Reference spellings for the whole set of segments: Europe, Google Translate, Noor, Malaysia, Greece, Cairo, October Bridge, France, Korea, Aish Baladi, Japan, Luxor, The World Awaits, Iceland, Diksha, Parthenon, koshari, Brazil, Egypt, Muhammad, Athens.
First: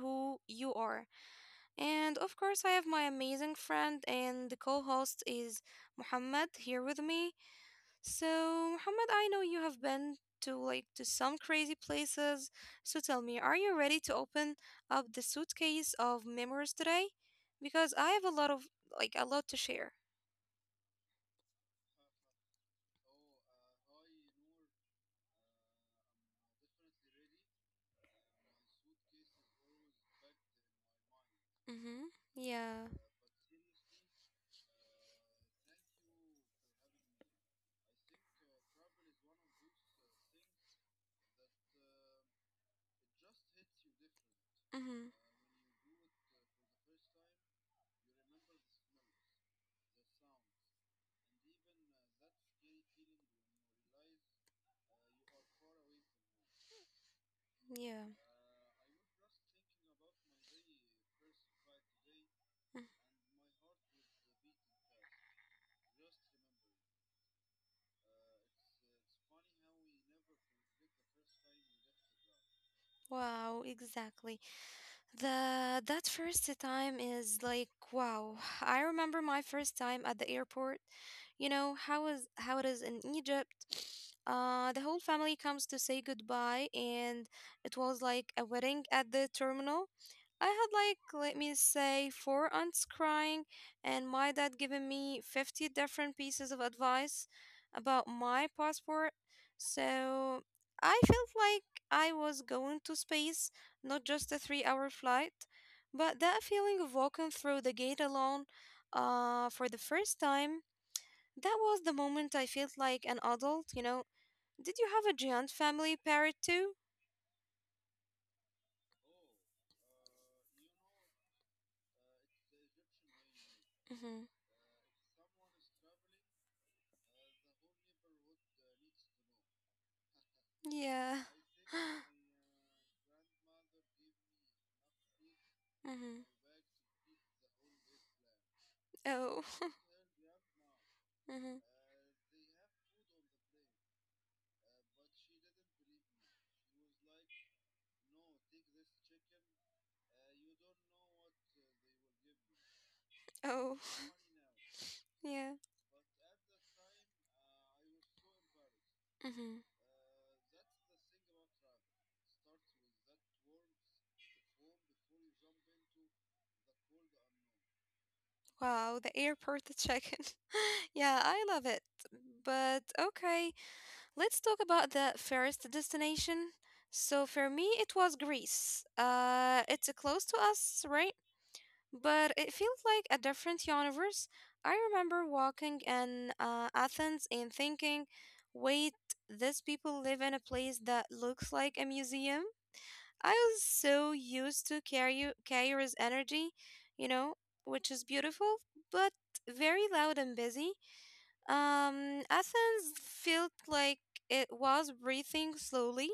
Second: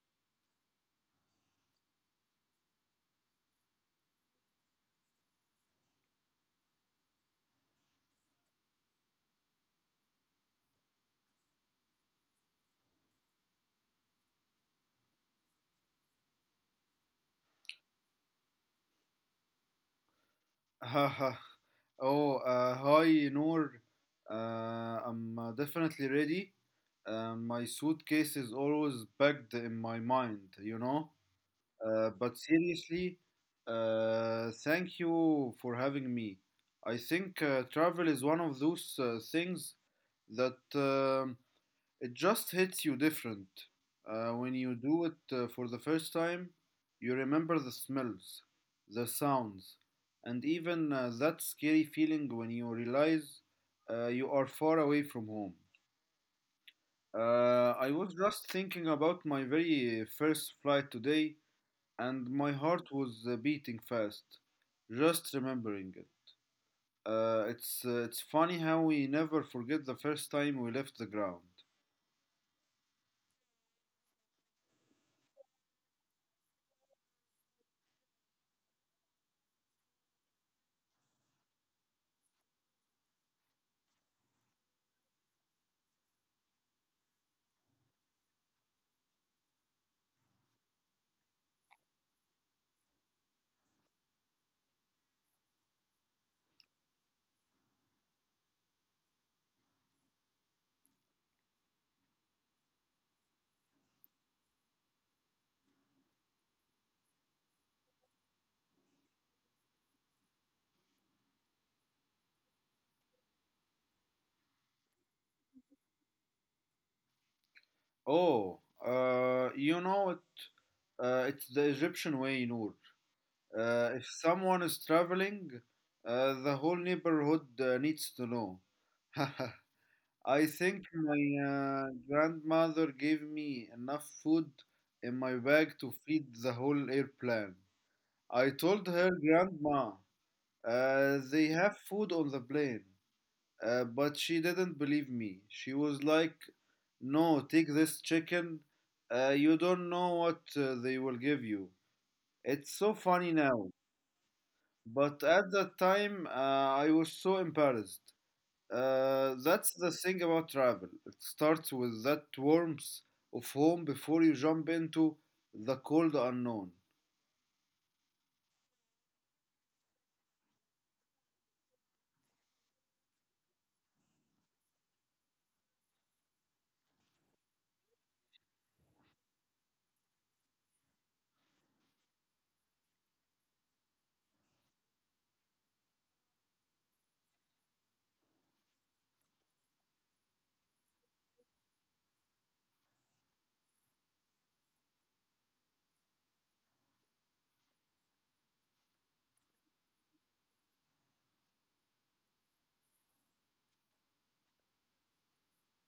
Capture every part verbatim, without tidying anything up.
who you are. And of course, I have my amazing friend and the co-host is Muhammad here with me. So, Muhammad, I know you have been to like to some crazy places. So tell me, are you ready to open up the suitcase of memories today? Because I have a lot of like a lot to share. oh, uh, Hi, Noor. Uh, I'm uh, definitely ready. Uh, my suitcase is always packed in my mind, you know. Mhm. Uh, but Yeah. seriously, uh, thank you for having me. I think uh, travel is one of those uh, things that um It just hits you different. Uh, when you Mhm. do it uh, for the first time, you remember the smells, the sounds, and even uh, that scary feeling when you realize uh, you are far away from home. Uh, Yeah. I was just thinking about my very first flight today, and my Mm. heart was uh, beating fast, just remembering it. Uh, it's, uh, it's funny how we never forget the first time we left the ground. Wow, exactly. The that first time is like wow. I remember my first time at the airport. You know how is how it is in Egypt. Uh, the whole family comes to say goodbye, and it was like a wedding at the terminal. I had like let me say, four aunts crying, and my dad giving me fifty different pieces of advice about my passport. So I felt like I was going to space, not just a three hour flight, but that feeling of walking through the gate alone, uh, for the first time. That was the moment I felt like an adult, you know. Did you have a giant family parrot too? Oh, uh, you know it. Uh, it's the Egyptian way, Noor. Uh, if Mm-hmm. someone is traveling, uh, the whole neighborhood uh, needs to know. I think Yeah. my uh, grandmother gave me enough food in my bag to Mm-hmm. feed the whole airplane. I told her, Oh. Grandma, uh, Mm-hmm. they have food on the plane. Uh, but she didn't believe me. She was like, no, take this chicken. Uh, you don't know what uh, they will give you. It's so funny Oh. now. But Yeah. at that time, uh, I was so embarrassed. Uh, Mm-hmm. That's the thing about travel. It starts with that warmth of home before you jump into the cold unknown. Wow, the airport the in Yeah, I love it. But okay, let's talk about the first destination. So for me, it was Greece. Uh, it's close to us, right? But it feels like a different universe. I remember walking in uh, Athens and thinking, wait, these people live in a place that looks like a museum? I was so used to Cairo, Cairo's energy, you know, which is beautiful, but very loud and busy. Um, Athens felt like it was breathing slowly.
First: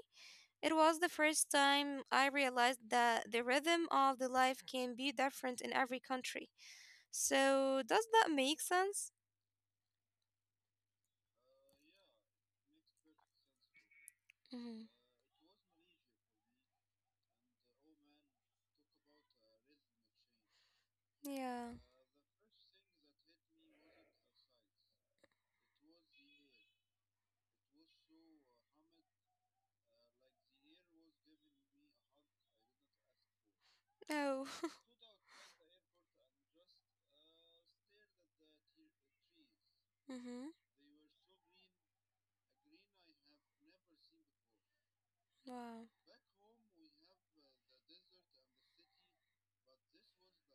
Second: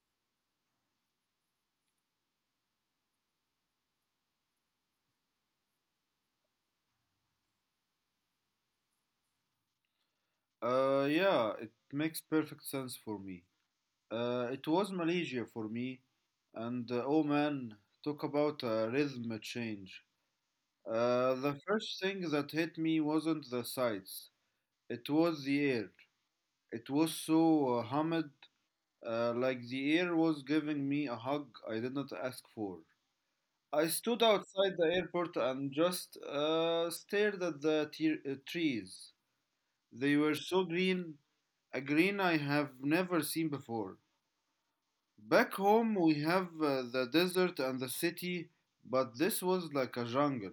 It was the first time I realized that the rhythm of the life can be different in every country. So, does that make sense? Uh, yeah, it makes perfect sense for me. Uh, it Hmm. was Malaysia for me, and uh, oh man, talk about a rhythm change. Uh, the Yeah. first thing that hit me wasn't the sights, it was the air. It was so uh, humid, uh, like the air was giving me a hug I did not ask for. I stood Oh. outside the airport and just uh, stared at the te- uh, trees. They were Hmm. so green, a green I have never seen before. Back Wow. home, we have uh, the desert and the city, but this was like a jungle.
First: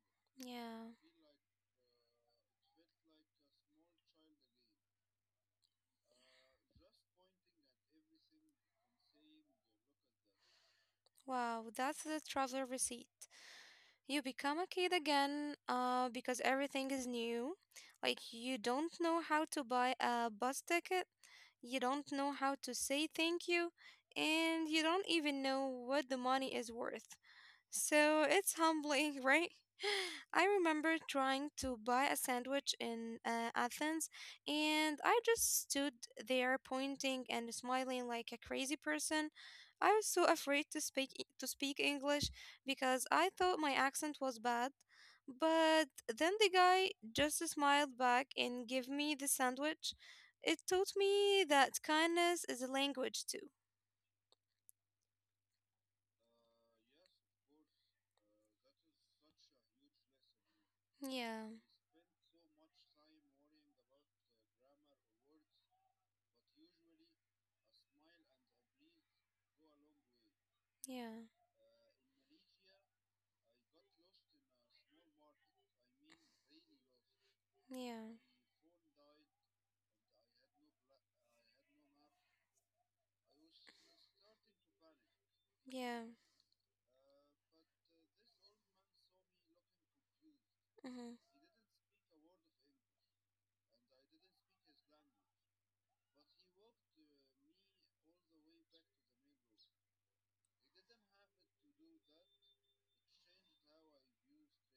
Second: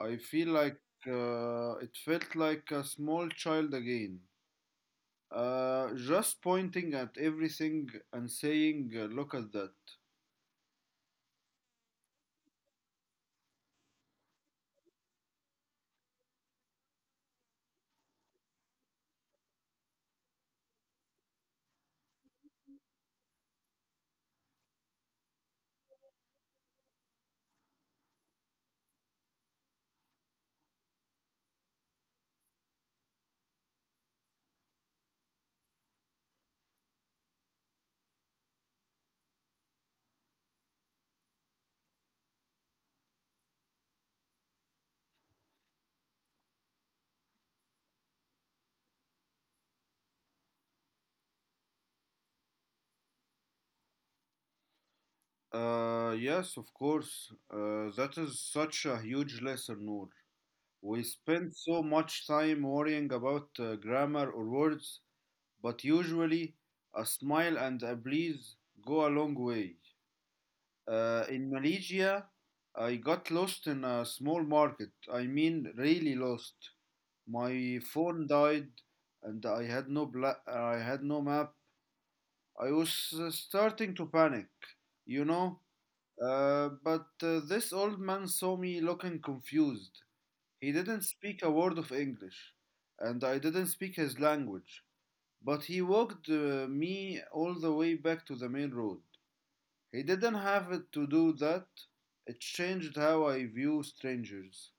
I feel like Yeah. Uh, it felt like a small child again, uh, just pointing at everything and saying, uh, look at that. Wow. That's the traveler receipt. You become a kid again, uh, because everything is new. Like, you don't know how to buy a bus ticket, you don't know how to say thank you, and you don't even know what the money is worth. So it's humbling, right? I remember trying to buy a sandwich in uh, Athens, and I just stood there pointing and smiling like a crazy person. I was so afraid to speak E- to speak English because I thought my accent was bad. But then the guy just smiled back and gave me the sandwich. It taught me that kindness is a language too. Uh, yes, of course. Uh, that is such a huge lesson, Noor. We Yeah, spend so much time worrying about uh, grammar or words, but usually a smile and a please go a long way. Uh, yeah, In Malaysia, I got lost in a small market. I mean, really lost. My yeah, phone died, and I had no bla- I had no map. I was uh, starting to panic, you know. yeah. Uh, but uh, This old man saw me looking confused. He didn't Mm-hmm. speak a word of English, and I didn't speak his language. But he walked uh, me all the way back to the main road. He didn't have it to do that. It changed how I view strangers.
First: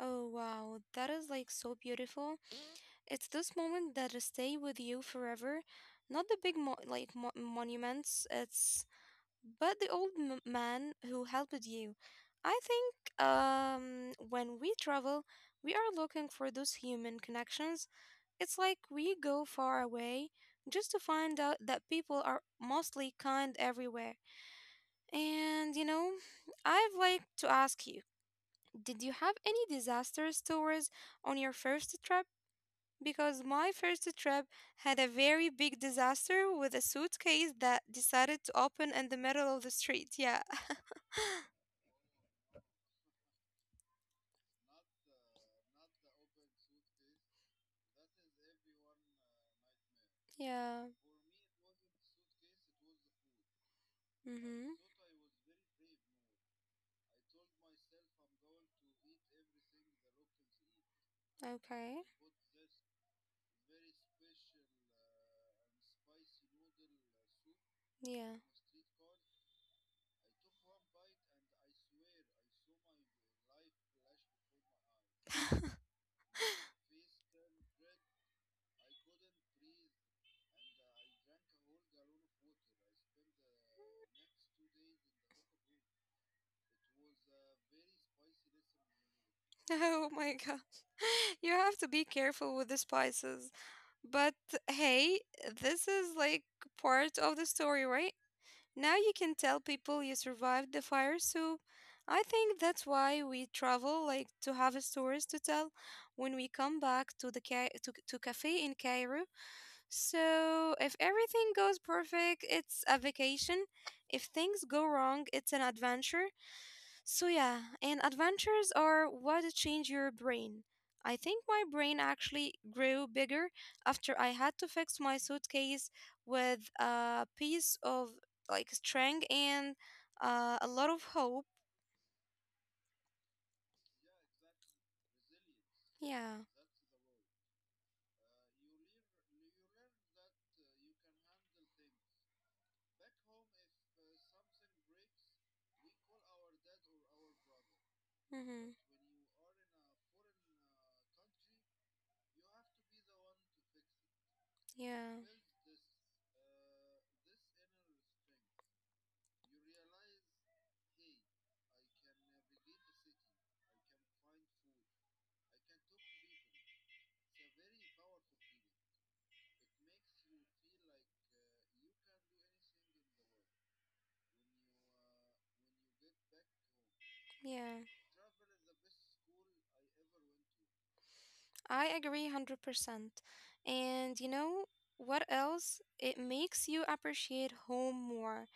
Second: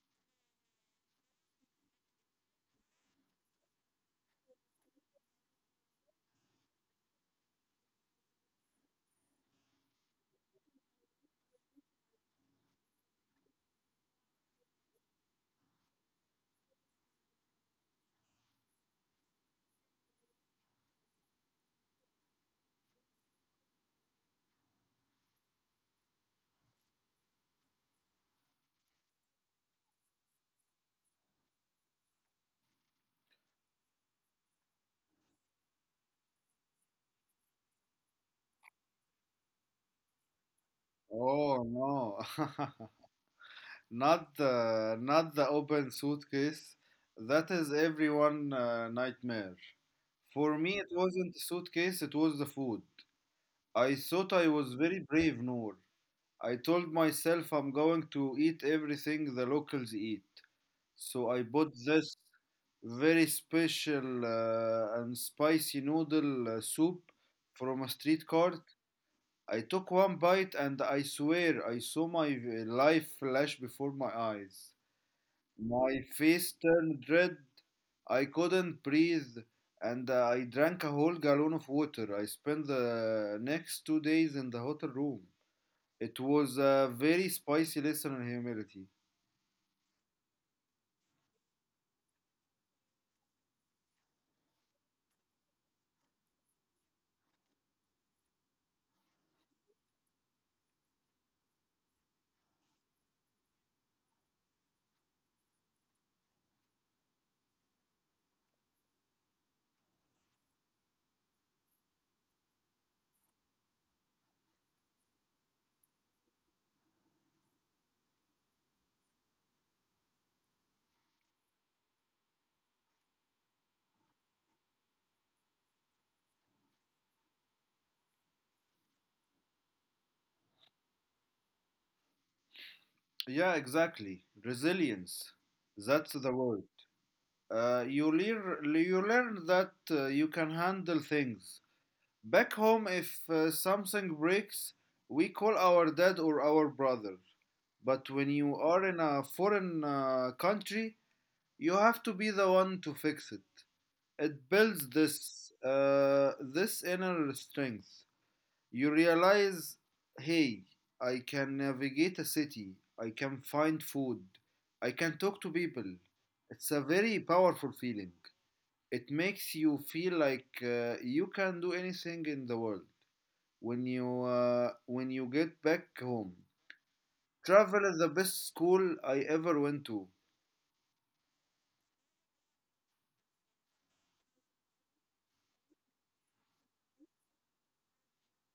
Oh wow, that is like so beautiful. It's this moment that will stay with you forever. Not the big mo- like mo- monuments, it's but the old m- man who helped you. I think um when we travel, we are looking for those human connections. It's like we go far away just to find out that people are mostly kind everywhere. And you know, I've like to ask you, did you have any disaster stories on your first trip? Because my first trip had a very big disaster with a suitcase that decided to open in the middle of the street. Yeah. Oh no. Not the not the open suitcase. That is everyone uh, nightmare. For me it Yeah. wasn't the suitcase, it was the food. I thought I was Mhm. very brave, Noor. I told myself I'm going to eat everything the locals eat. So I bought Okay. this very special uh, and spicy noodle uh, soup from a street Yeah. cart. I took one bite and I swear I saw my v- life flash before my eyes. My face turned red. I couldn't breathe and uh, I drank a whole gallon of water. I spent the next two days in the hotel room. It was a very spicy lesson in humility. Oh my god. You have to be careful with the spices. But hey, this is like part of the story, right? Now you can tell people you survived the fire, so I think that's why we travel, like to have stories to tell when we come back to the ca- to, to cafe in Cairo. So if everything goes perfect, it's a vacation. If things go wrong, it's an adventure. So yeah, and adventures are what change your brain. I think my brain actually grew bigger after I had to fix my suitcase with a piece of like string and, uh, a lot of hope. Yeah, exactly. Resilience. That's the Yeah. word. Uh, you, lear- you learn that uh, you can handle things. Back home, if uh, something breaks, we call our dad or our brother. But when you Mm-hmm. are in a foreign uh, country, you have to be the one to fix it. It builds Yeah. this uh, this inner strength. You realize, hey, I can navigate a city, I can find food, I can talk to people. It's a very powerful feeling. It makes you feel like uh, you can do anything in the world when you uh, when you get back home. Travel Yeah. is the best school I ever went to. I agree one hundred percent. And you know what else? It makes you appreciate home more.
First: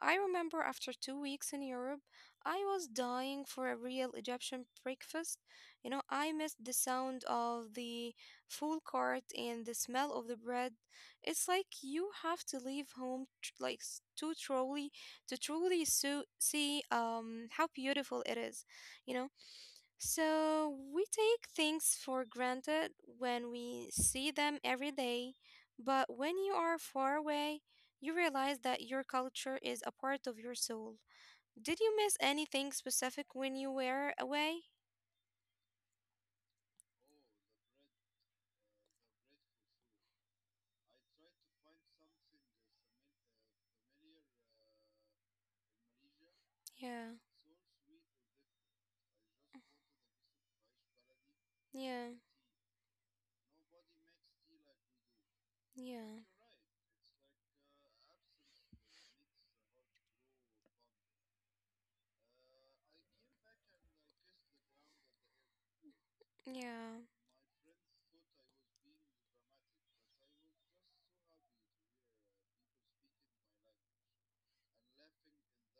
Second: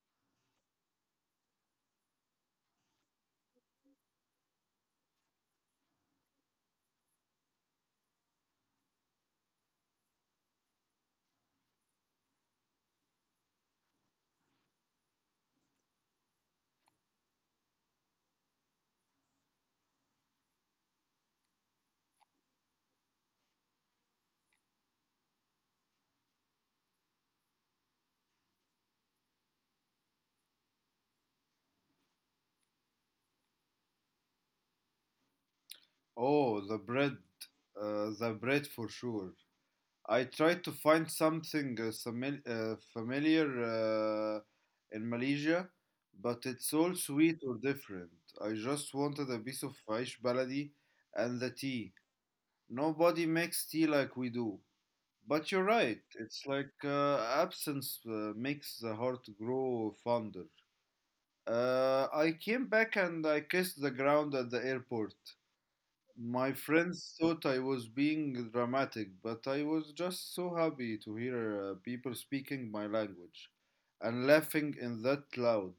I remember after two weeks in Europe, I was dying for a real Egyptian breakfast. You know, I missed the sound of the full cart and the smell of the bread. It's like you have to leave home tr- like s- to truly to truly so- see um how beautiful it is. You know, so we take things for granted when we see them every day, but when you are far away, you realize that your culture is a part of your soul. Did you miss anything specific when you were away? Oh, the bread, uh, the bread for sure. I tried to find something uh, sami- uh, familiar uh, in Malaysia, but it's all Yeah, sweet or different. I just wanted a piece of Aish Baladi and the tea. yeah, Nobody makes tea like we do. But you're right, yeah, it's like uh, absence uh, makes the heart grow fonder. Uh, I came back and I kissed the ground at the airport. My yeah, friends thought I was being dramatic, but I was just so happy to hear uh, people speaking my language and laughing in that loud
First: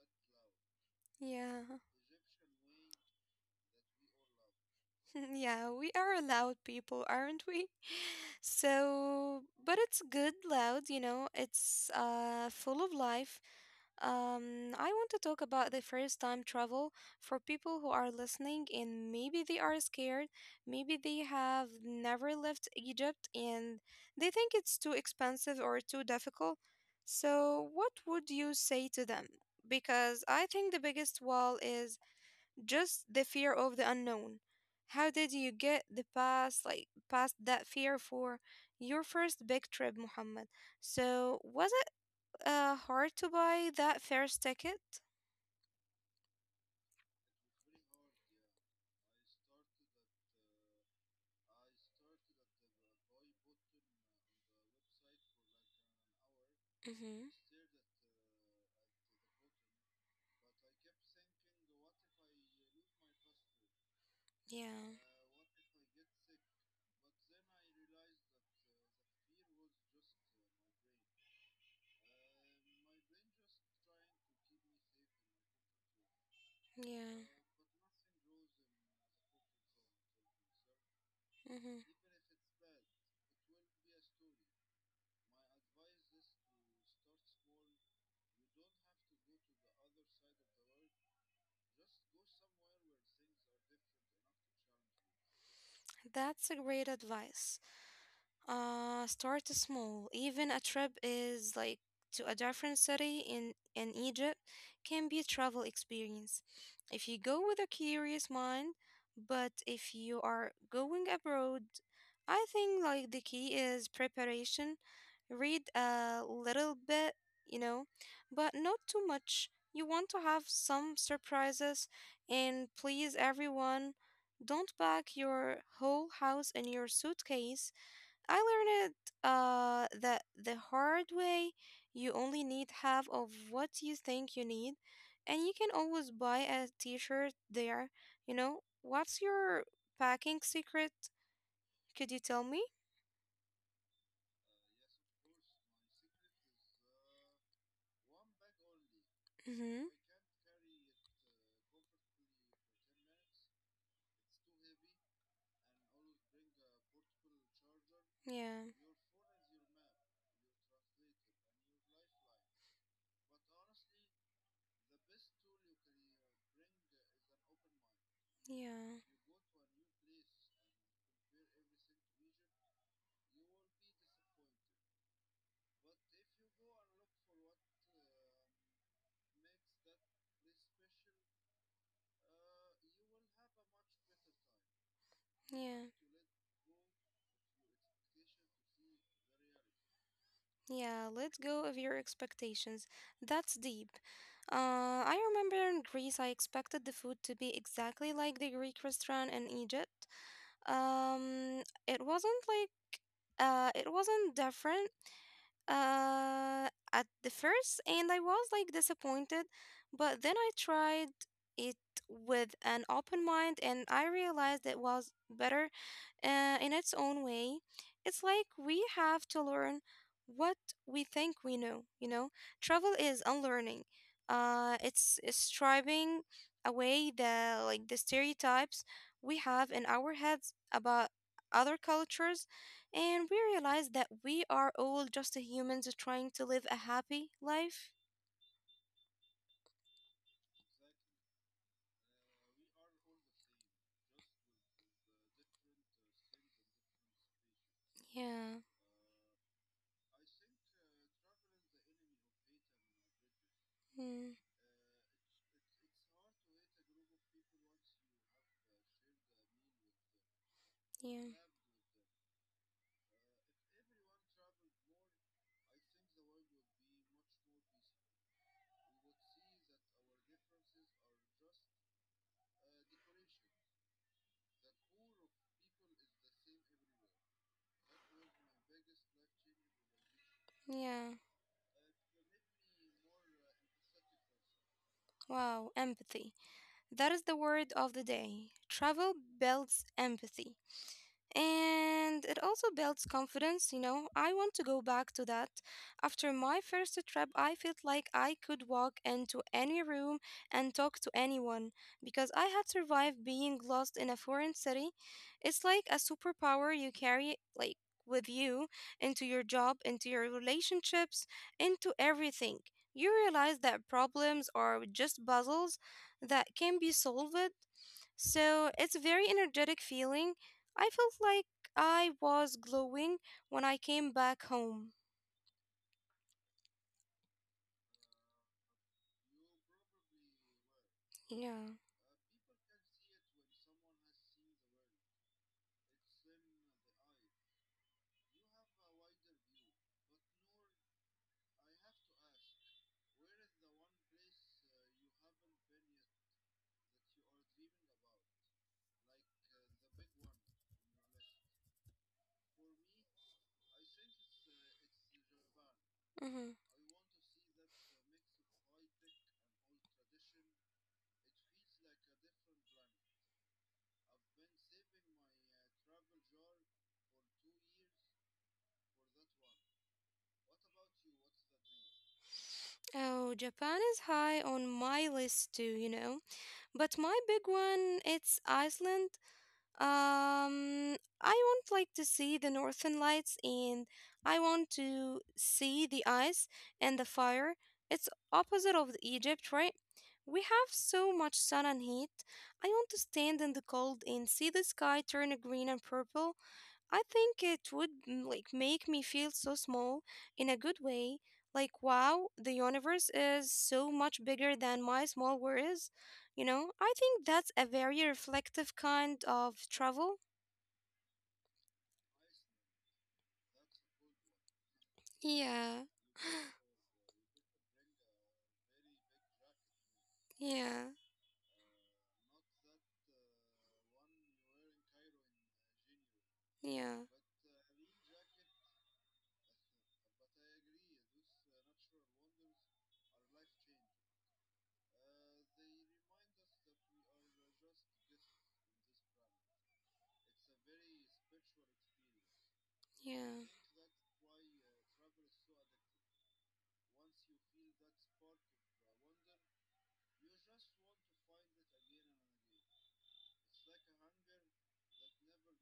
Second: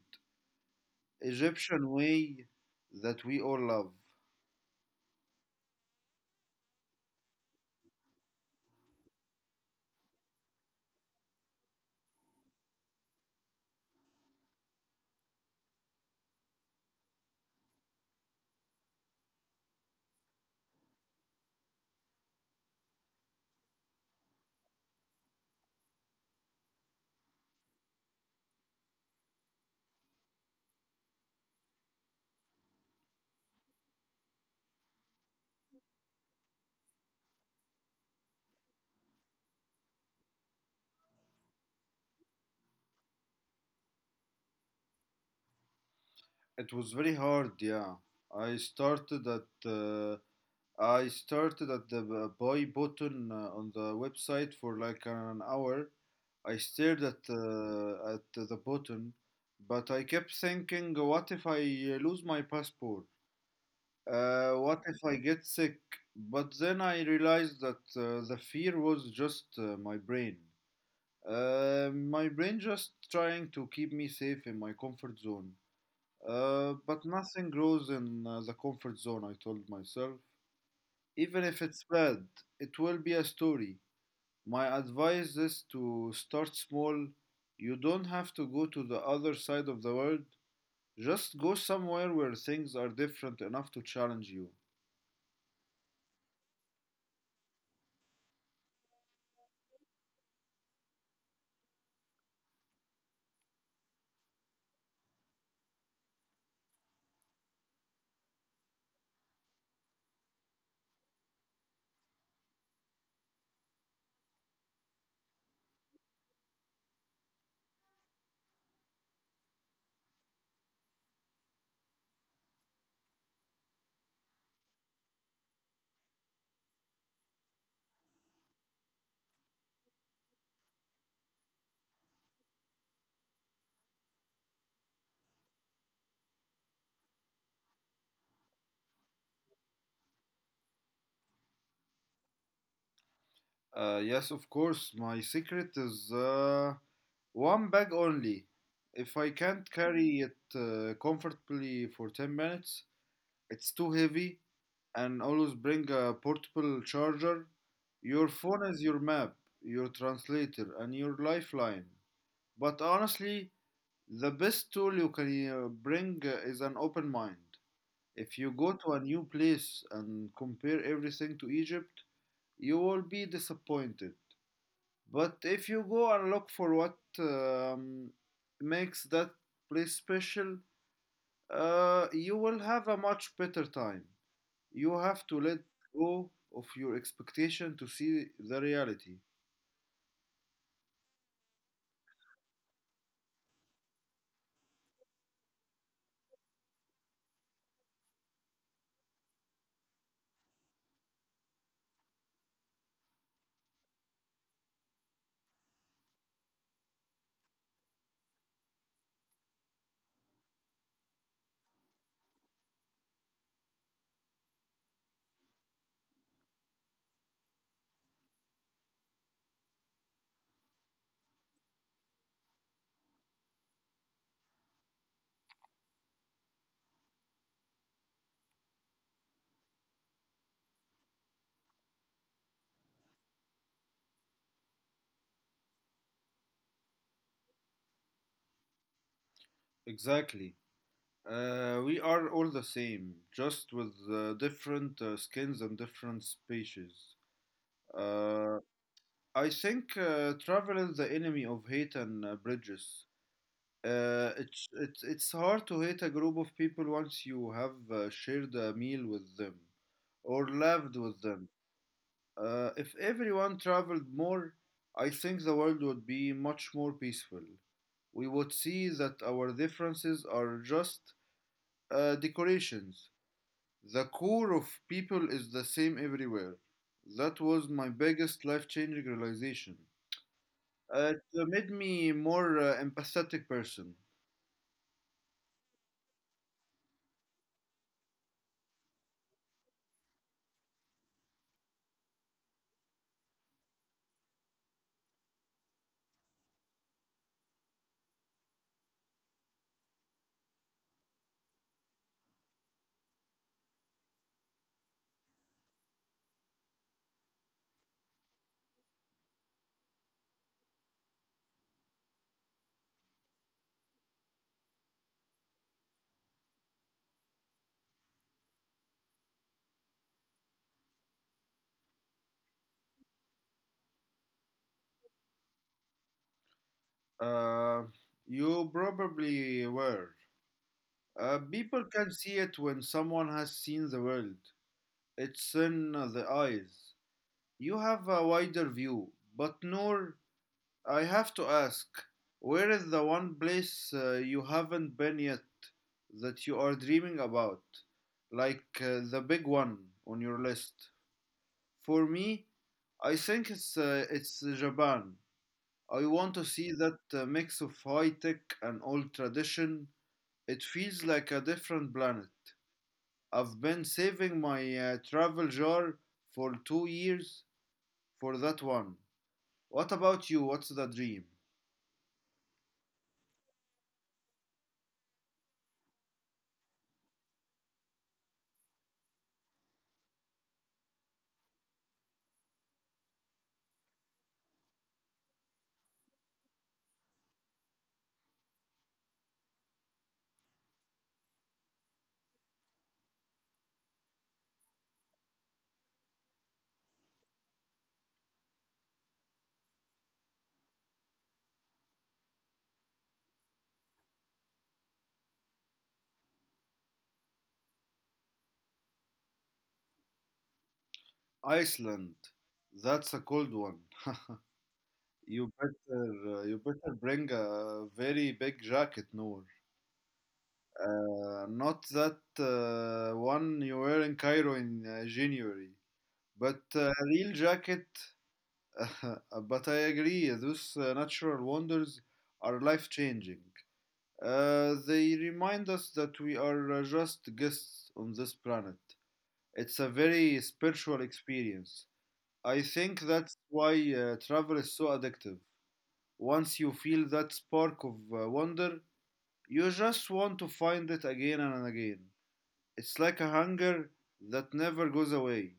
yeah. Egyptian way that we all love. Yeah, we are loud people, aren't we? So, but it's good loud, you know, it's uh full of life. Um, I want to talk about the first time travel for people who are listening and maybe they are scared, maybe they have never left Egypt and they think it's too expensive or too difficult. So, what would you say to them? Because I think the biggest wall is just the fear of the unknown. How did you get the past like past that fear for your first big trip, Muhammad? So was it uh, hard to buy that first ticket? It was very hard, yeah. I started at uh, I started at the b- buy button uh, on the website for like an hour. I stared at Mm-hmm. uh, at the button, but I kept thinking, what if I lose my passport? Uh, what Yeah. if I get sick? But then I realized that uh, the fear was just uh, my brain. Uh, my brain just trying to keep me safe in my comfort zone. Uh, but Yeah. nothing grows in uh, the comfort zone, I told myself. Even if Mm-hmm. it's bad, it will be a story. My advice is to start small. You don't have to go to the other side of the world. Just go somewhere where things are different enough to challenge you. That's a great advice. Uh, start small. Even a trip is like to a different city in, in Egypt can be a travel experience. If you go with a curious mind, but if you are going abroad, I think like the key is preparation. Read a little bit, you know, but not too much. You want to have some surprises. And please everyone, don't pack your whole house in your suitcase. I learned, uh, that the hard way, you only need half of what you think you need, and you can always buy a t shirt there. You know, what's your packing secret? Could you tell me? Uh, yes, of course. My secret is uh, one bag only. If I can't Mm-hmm. carry it uh, comfortably for ten minutes, it's too heavy, and always bring a portable charger. Your Yeah, phone is your map, your translator, and your lifeline. But honestly, the best tool you can uh, bring uh, is an open mind. If you go to yeah, a new place and compare everything to Egypt, you will be disappointed. But if you go and look for what um, makes that place special, uh, you will have a much better time. You have to let yeah, go of your expectation to see the reality. yeah. Let go of your expectations. That's deep. Uh, I remember in Greece, I expected the food to be exactly like the Greek restaurant in Egypt. Um, it wasn't like uh, it wasn't different, uh, at the first, and I was like disappointed, but then I tried it with an open mind and I realized it was better, uh, in its own way. It's like we have to learn what we think we know, you know? Travel is unlearning. Uh, it's, it's striving away the like the stereotypes we have in our heads about other cultures, and we realize that we are all just humans trying to live a happy life. Exactly. Uh, we are all the same, just with uh, different uh, skins and different species. Yeah, Uh, I think uh, travel is the enemy of hate and uh, bridges. mm, Uh, it's it's it's hard to hate a group of people once you have uh, shared a meal with them or lived with yeah, them. Uh, if everyone traveled more, I think the world would be much more peaceful. We would see that our differences are just uh, decorations. The core of people is the same everywhere. That was my biggest life-changing realization. yeah. Uh, it made me more uh, empathetic person. Wow, empathy. That is the word of the day. Travel builds empathy. And it also builds confidence, you know. I want to go back to that. After my first trip, I felt like I could walk into any room and talk to anyone because I had survived being lost in a foreign city. It's like a superpower you carry like with you into your job, into your relationships, into everything. You realize that problems are just puzzles that can be solved, so it's a very energetic feeling. I felt like I was glowing when I came back home. Uh, you probably were. Uh, Yeah. People can see it when someone has seen the world. It's in the eyes. You have a wider view. But Noor, I have to ask, where is the one place uh, you haven't been yet that you are dreaming about? Like uh, the big one on your list. For me, I think it's uh, it's Japan. I want Hmm. to see that uh, mix of high tech and old tradition. It feels like a different planet. I've been saving my uh, travel jar for two years for that one. What about you? What's the dream? Oh, Japan is high on my list too, you know. But my big one, it's Iceland. Um, I want like to see the northern lights, and I want to see the ice and the fire. It's opposite of Egypt, right? We have so much sun and heat. I want to stand in the cold and see the sky turn green and purple. I think it would mm, like make me feel so small in a good way. Like, wow, the universe is so much bigger than my small world is. You know, I think that's a very reflective kind of travel. Iceland. That's a cold one. You better, Yeah. Uh, you better bring a very big jacket, Noor. Yeah. Uh, not that uh, one you wear in Cairo in uh, January, but uh, Yeah. a real jacket. But I agree, those uh, natural wonders are life changing. Uh, they remind us that we are uh, just guests on this planet. It's a very spiritual experience. I think that's Yeah. why uh, travel is so addictive. Once you feel that spark of uh, wonder, you just want to find it again and again. It's like a hunger that never goes away,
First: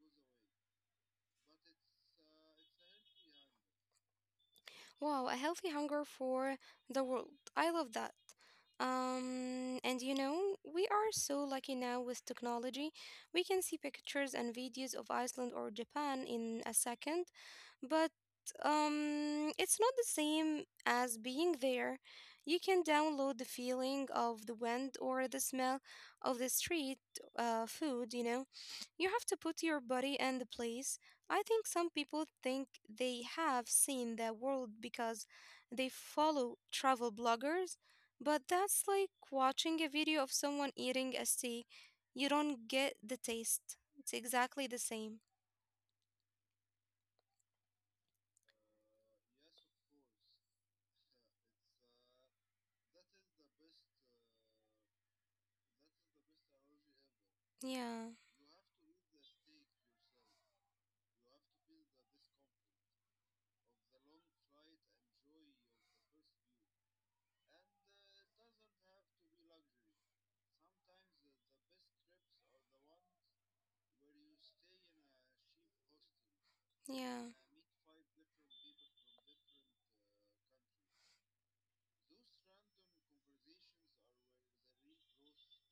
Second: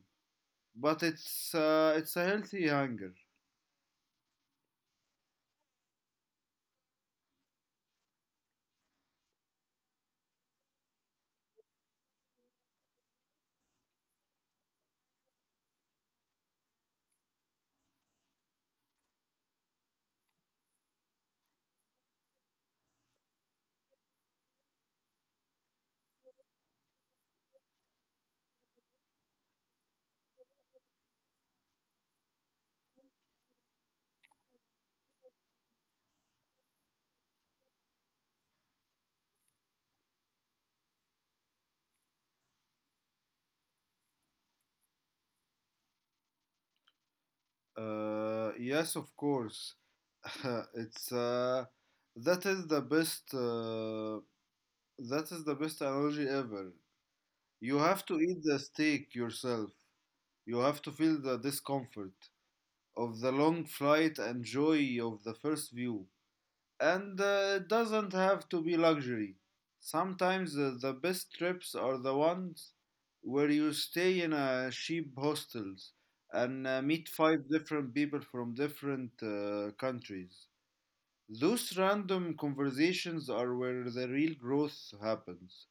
but it's uh, it's a healthy hunger. Wow, a healthy hunger for the world. I love that. Um, and you know, we are so lucky now with technology. We can see pictures and videos of Iceland or Japan in a second, but um it's not the same as being there. You can download the feeling of the wind or the smell of the street, uh, food, you know. You have to put your body in the place. I think some people think they have seen the world because they follow travel bloggers, but that's like watching a video of someone eating a steak. You don't get the taste. It's exactly the same. Uh, yes, of course. it's uh, that is the best uh, That is the best analogy ever. You have Yeah. to eat the steak yourself. You have to feel the discomfort of the long flight and joy of the first view. And uh, it doesn't have to be luxury. Sometimes uh, the best trips are the ones where you stay in a cheap hostels and uh, meet Yeah. five different people from different uh, countries. Those random conversations are where the real growth happens.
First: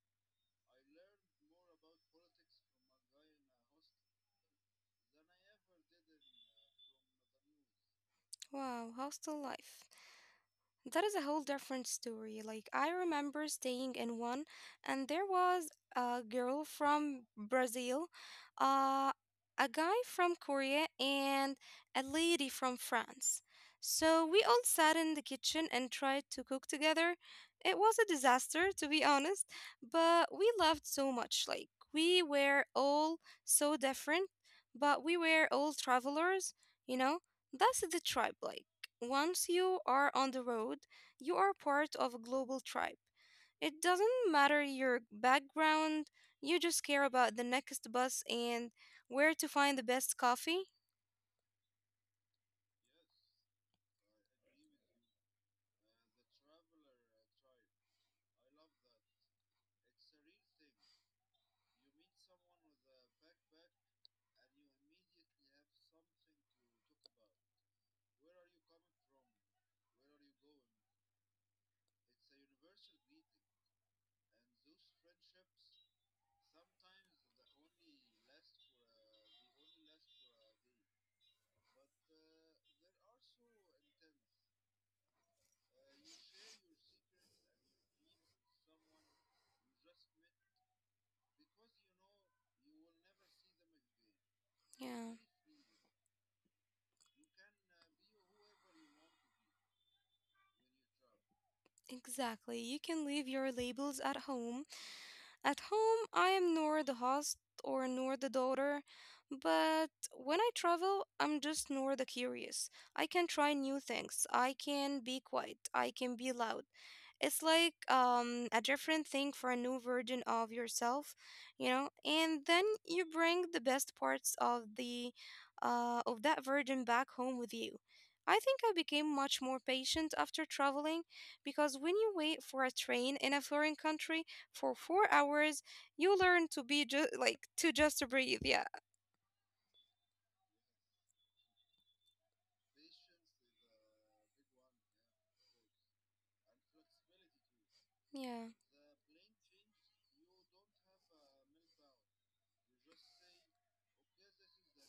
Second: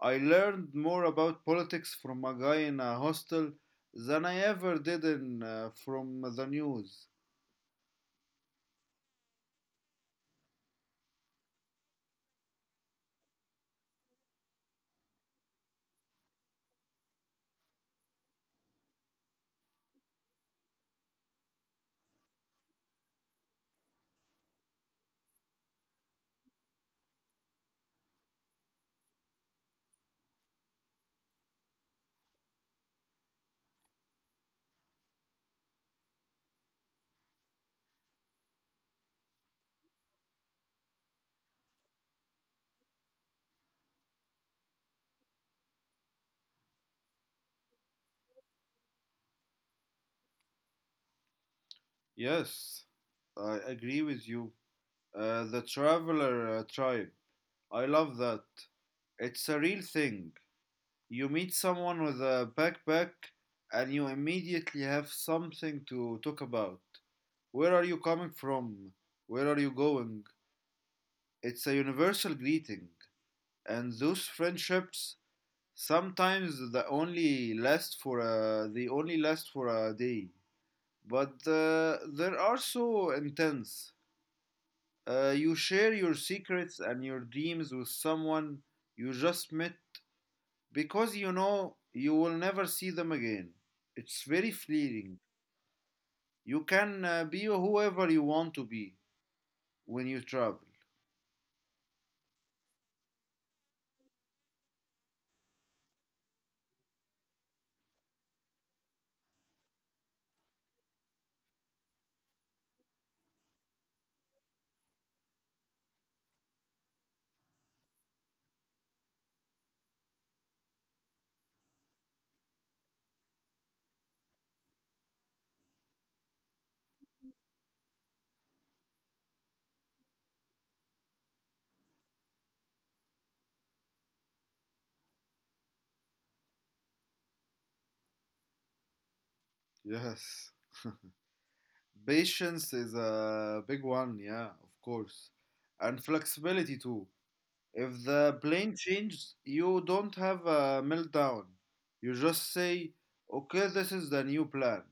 I learned more about politics from a guy in a hostel than I ever did in, uh, from the news. Wow, how's the life. That is a whole different story. Like, I remember staying in one, and there was a girl from Brazil, uh, a guy from Korea, and a lady from France. So we all sat in the kitchen and tried to cook together. It was a disaster, to be honest, but we loved so much. Like, we were all so different, but we were all travelers, you know? That's the tribe, like. Once you are on the road, you are part of a global tribe. It doesn't matter your background, you just care about the next bus and where to find the best coffee. Yes, I agree with you. Uh, the traveler uh, tribe. I love that. It's a real thing. You meet someone with a backpack and you immediately have something to talk about. Where are you coming from? Where are you going? It's a universal greeting. And those friendships Sometimes the only last for a, they only last for a day, but uh, there are so intense. Uh, you share your secrets and your dreams with someone you just met because you know you will never see them again. It's very Yeah. fleeting. You can uh, be whoever you want to be when you travel. Exactly. You can leave your labels at home. At home, I am nor the host or nor the daughter, but when I travel, I'm just nor the curious. I can try new things. I can be quiet. I can be loud. It's like um, a different thing for a new version of yourself, you know. And then you bring the best parts of the uh, of that version back home with you. I think I became much more patient after traveling because when you wait for a train in a foreign country, for four hours, you learn to be just like to just breathe. Yeah. Yes. Patience is a big one, yeah, of course. And flexibility too. If the Yeah. plane changes, you don't have a meltdown. You just say, okay, this is the new plan.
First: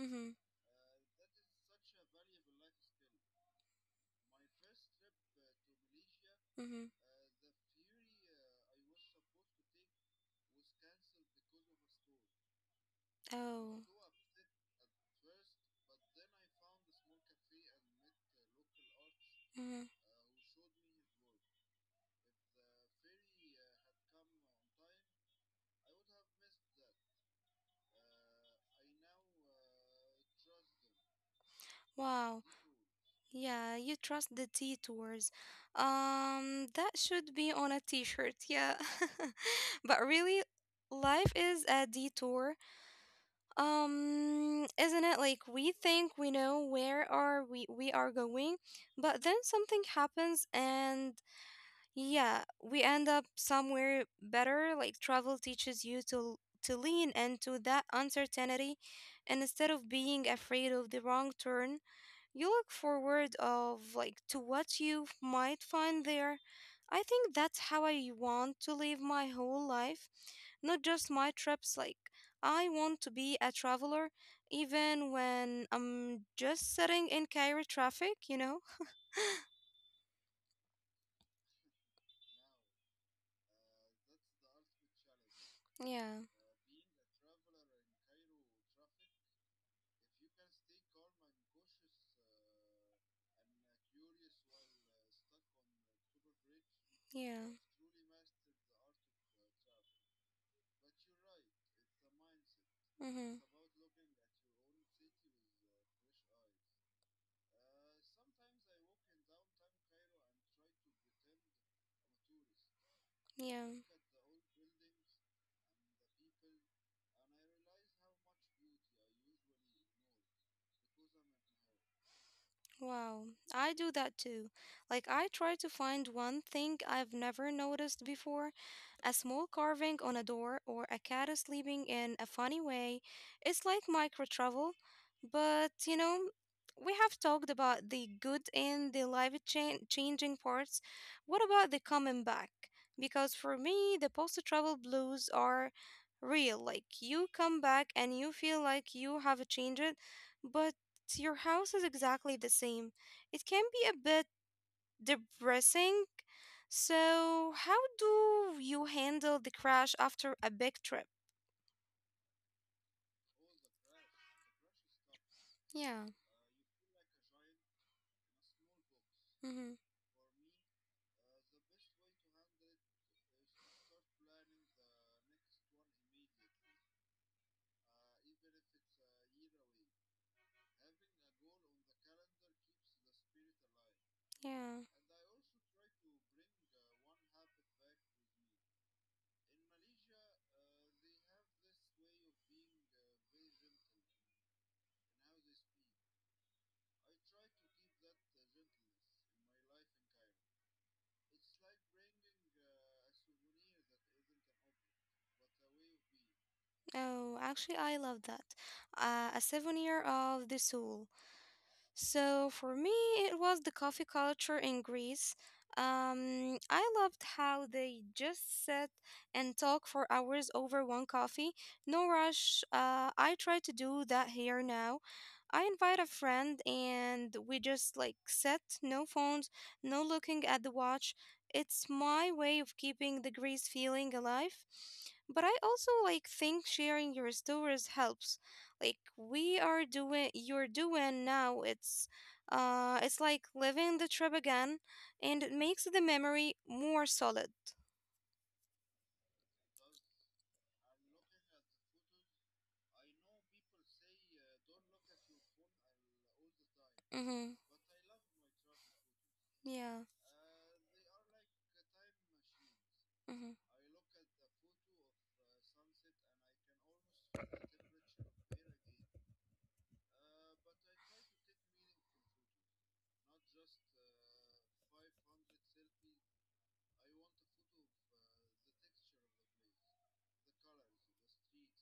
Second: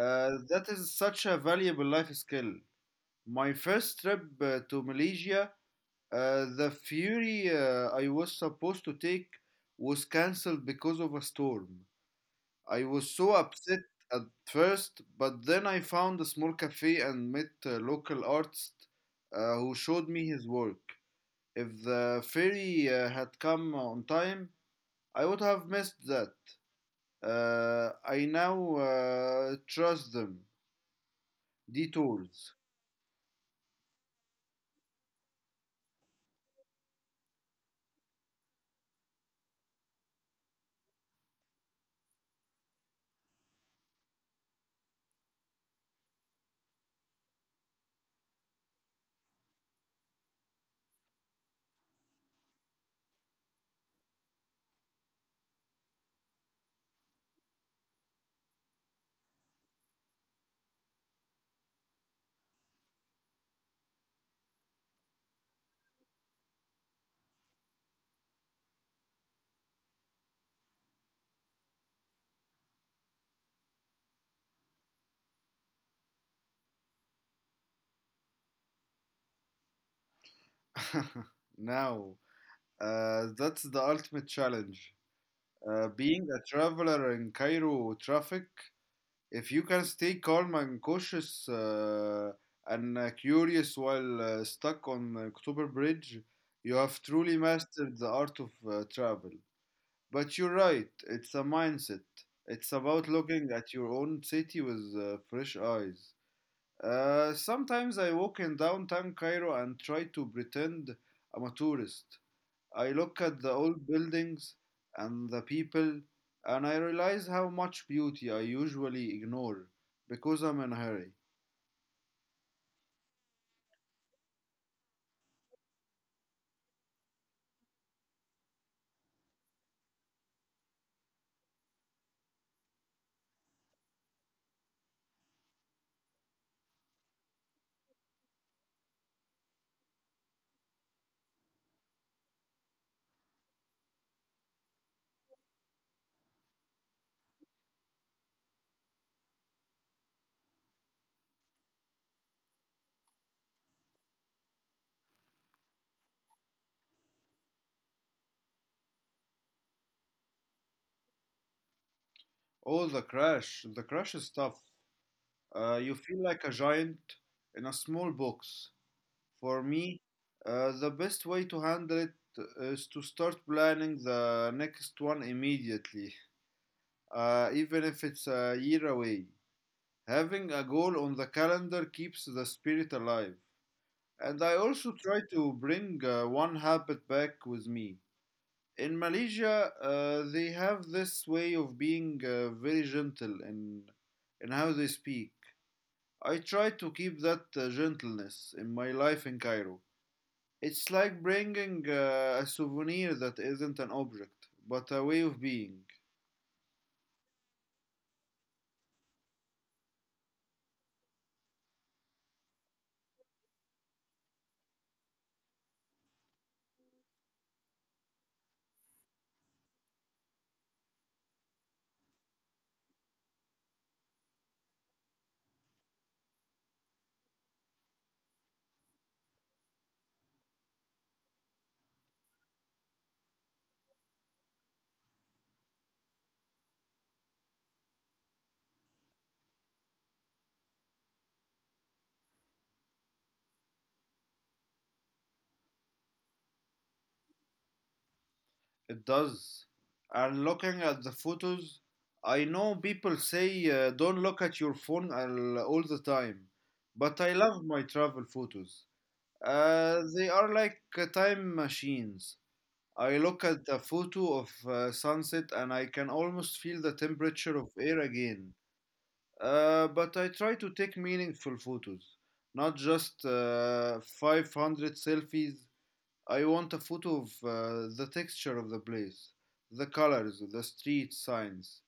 Mm-hmm. that is such a valuable life skill. My first trip uh, to Malaysia, uh, the Mm-hmm. ferry uh, I was supposed to take was cancelled because of a storm. I was so Oh. upset at first, but then I found a small cafe and met a local artist uh, who Mm-hmm. showed me his work. If the ferry uh, had come on time, I would have missed that. Uh, I now uh, trust them. Wow. Detours. Yeah, you trust the detours. Um, that should be on a t-shirt. Yeah. But really, life is a detour. Um, isn't it? Like we think we know where are we we are going, but then something happens and yeah, we end up somewhere better. Like travel teaches you to to lean into that uncertainty, and instead of being afraid of the wrong turn, you look forward of like to what you might find there. I think that's how I want to live my whole life, not just my trips. Like I want to be a traveler, even when I'm just sitting in Cairo traffic. You know? Now, uh, that's the ultimate challenge. Uh, Yeah. being a traveler in Cairo traffic, if you can stay calm and cautious uh, and uh, curious while uh, stuck on October Bridge, you have truly Yeah. mastered the art of uh, travel. But you're right, it's a mindset. It's about looking Mm-hmm. at your own city with uh, fresh eyes. Uh, sometimes I walk in downtown Cairo and try to pretend I'm a tourist. I look at the Yeah. old buildings and the people, and I realize how much beauty I usually ignore because I'm in a hurry. Wow, I do that too. Like, I try to find one thing I've never noticed before. A small carving on a door or a cat sleeping in a funny way. It's like micro travel. But, you know, we have talked about the good and the life chan- changing parts. What about the coming back? Because for me, the post travel blues are real. Like, you come back and you feel like you have changed, but your house is exactly the same, it can be a bit depressing. So, how do you handle the crash after a big trip? All the crash, the crash stuff. Uh, you Yeah. feel like a giant in a small box. For Mm-hmm. me, uh, the best way to handle it uh, is to start planning the next one immediately, uh, even if it's a year away. Having a goal on the calendar keeps the spirit alive. And I Yeah. also try to bring uh, one habit back with me. In Malaysia, uh, they have this way of being uh, very gentle in, in how they speak. I try to keep that uh, gentleness in my life in Cairo. It's like bringing uh, a souvenir that isn't an object, but a way of being. Oh, actually, I love that. Uh, a souvenir of the soul. So for me, it was the coffee culture in Greece. Um, I loved how they just sat and talk for hours over one coffee. No rush. Uh, I try to do that here now. I invite a friend and we just like sit, no phones, no looking at the watch. It's my way of keeping the Greece feeling alive. But I also like think sharing your stories helps, like we are doing you're doing now. It's uh it's like living the trip again, and it makes the memory more solid. It does. And looking at the photos, I know people say uh, don't look at your phone all, all the time, but I Mm-hmm. love my travel photos. Yeah. Uh, they are like uh, time machines. I look Mm-hmm. at the photo of uh, sunset and I can almost feel the temperature of air again. Uh, but I try to take meaningful photos, not just uh, five hundred selfies. I want a photo of uh, the texture of the place, the colors, the street signs,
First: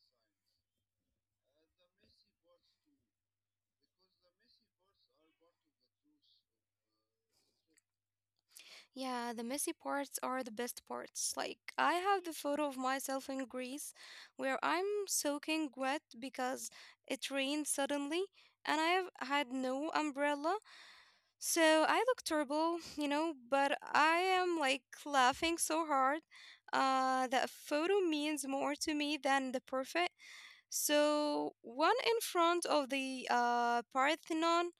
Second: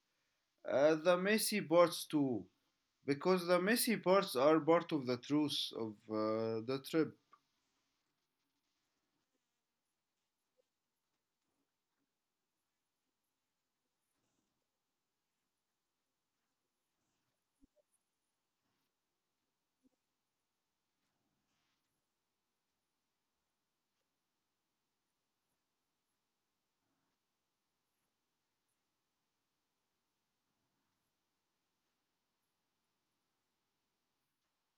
uh, the messy parts too, because the messy parts are part of the truth of uh, the trip. Yeah, the messy parts are the best parts. Like I have the photo of myself in Greece where I'm soaking wet because it rained suddenly and I have had no umbrella. So I look terrible, you know, but I am like laughing so hard. Uh, that photo means more to me than the perfect. So one in front of the uh, Parthenon,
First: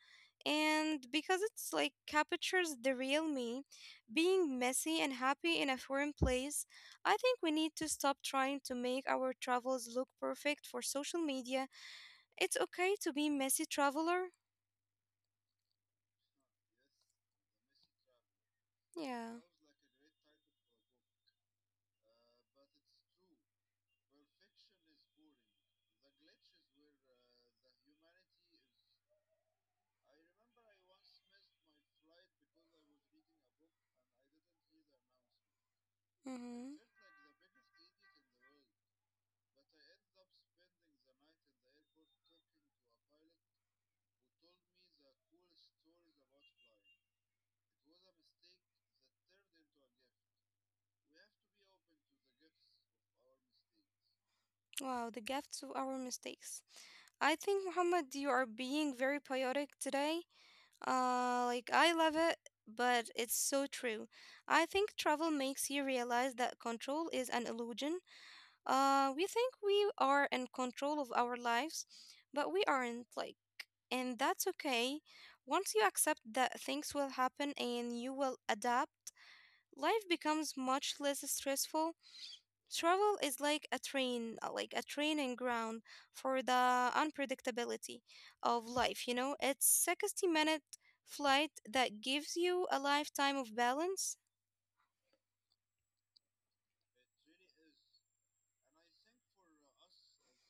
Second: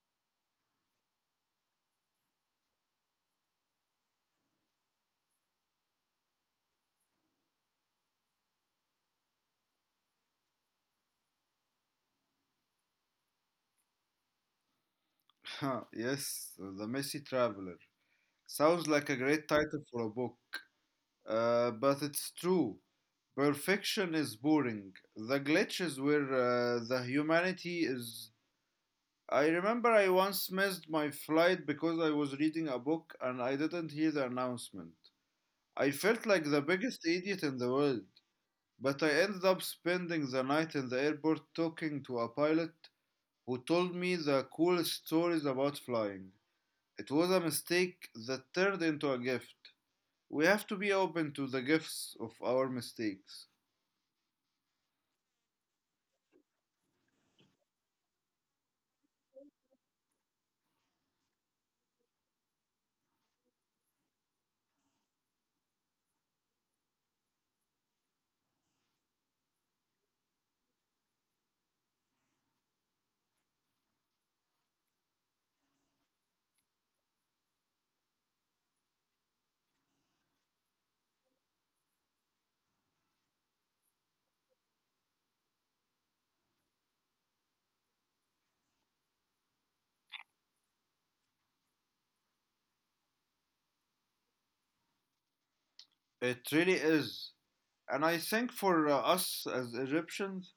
and because it's like captures the real me, being messy and happy in a foreign place, I think we need to stop trying to make our travels look perfect for social media. It's okay to be messy traveler. Yes, the messy traveler. Sounds like a Yeah. great title for a book. Uh, but it's true. Perfection is boring. The glitch is where uh, the humanity is. I remember I once missed my flight because I was reading a book and I didn't hear the announcement. I felt like the Mm-hmm. biggest idiot in the world, but I ended up spending the night in the airport talking to a pilot who told me the coolest stories about flying. It was a mistake that turned into a gift. We have to be open to the gifts of our mistakes. Wow, the gifts of our mistakes. I think, Muhammad, you are being very poetic today. Uh, like, I love it, but it's so true. I think travel makes you realize that control is an illusion. Uh, we think we are in control of our lives, but we aren't, like, and that's okay. Once you accept that things will happen and you will adapt, life becomes much less stressful. Travel is like a train, uh, like a training ground for the unpredictability of life, you know? It's sixty minute flight that gives you a lifetime of balance. It really is. And I think for uh, us as Egyptians,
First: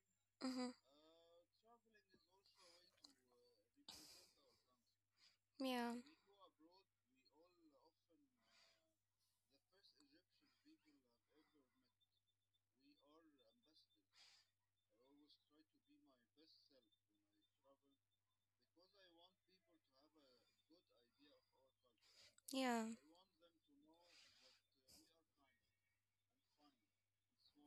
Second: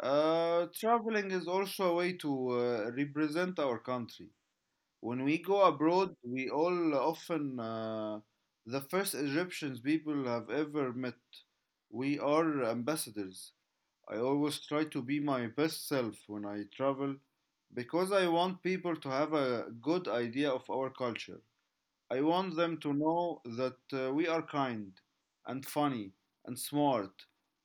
uh, Hmm. traveling is also a way to uh, represent our country. When we go Yeah, abroad, we all often, uh, the first Egyptians people have ever met, we are ambassadors. I always try to be my best self when I travel because I want people to have a good idea of our culture. I want them yeah, to know that uh, we are kind and funny and smart.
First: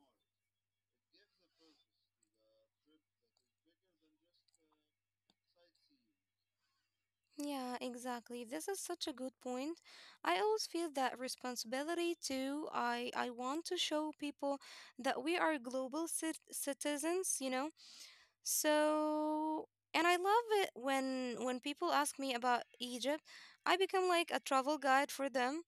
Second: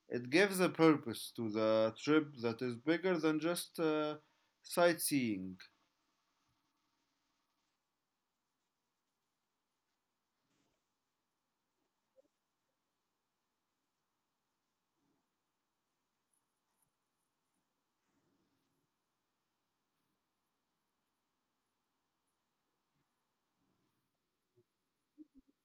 It gives a purpose to the trip that is bigger than just uh, sightseeing. yeah, exactly. This is such a good point. I always feel that responsibility too. I I want to show people that we are global cit- citizens, you know. So, and I love it when when people ask me about Egypt, I become like a travel guide for them.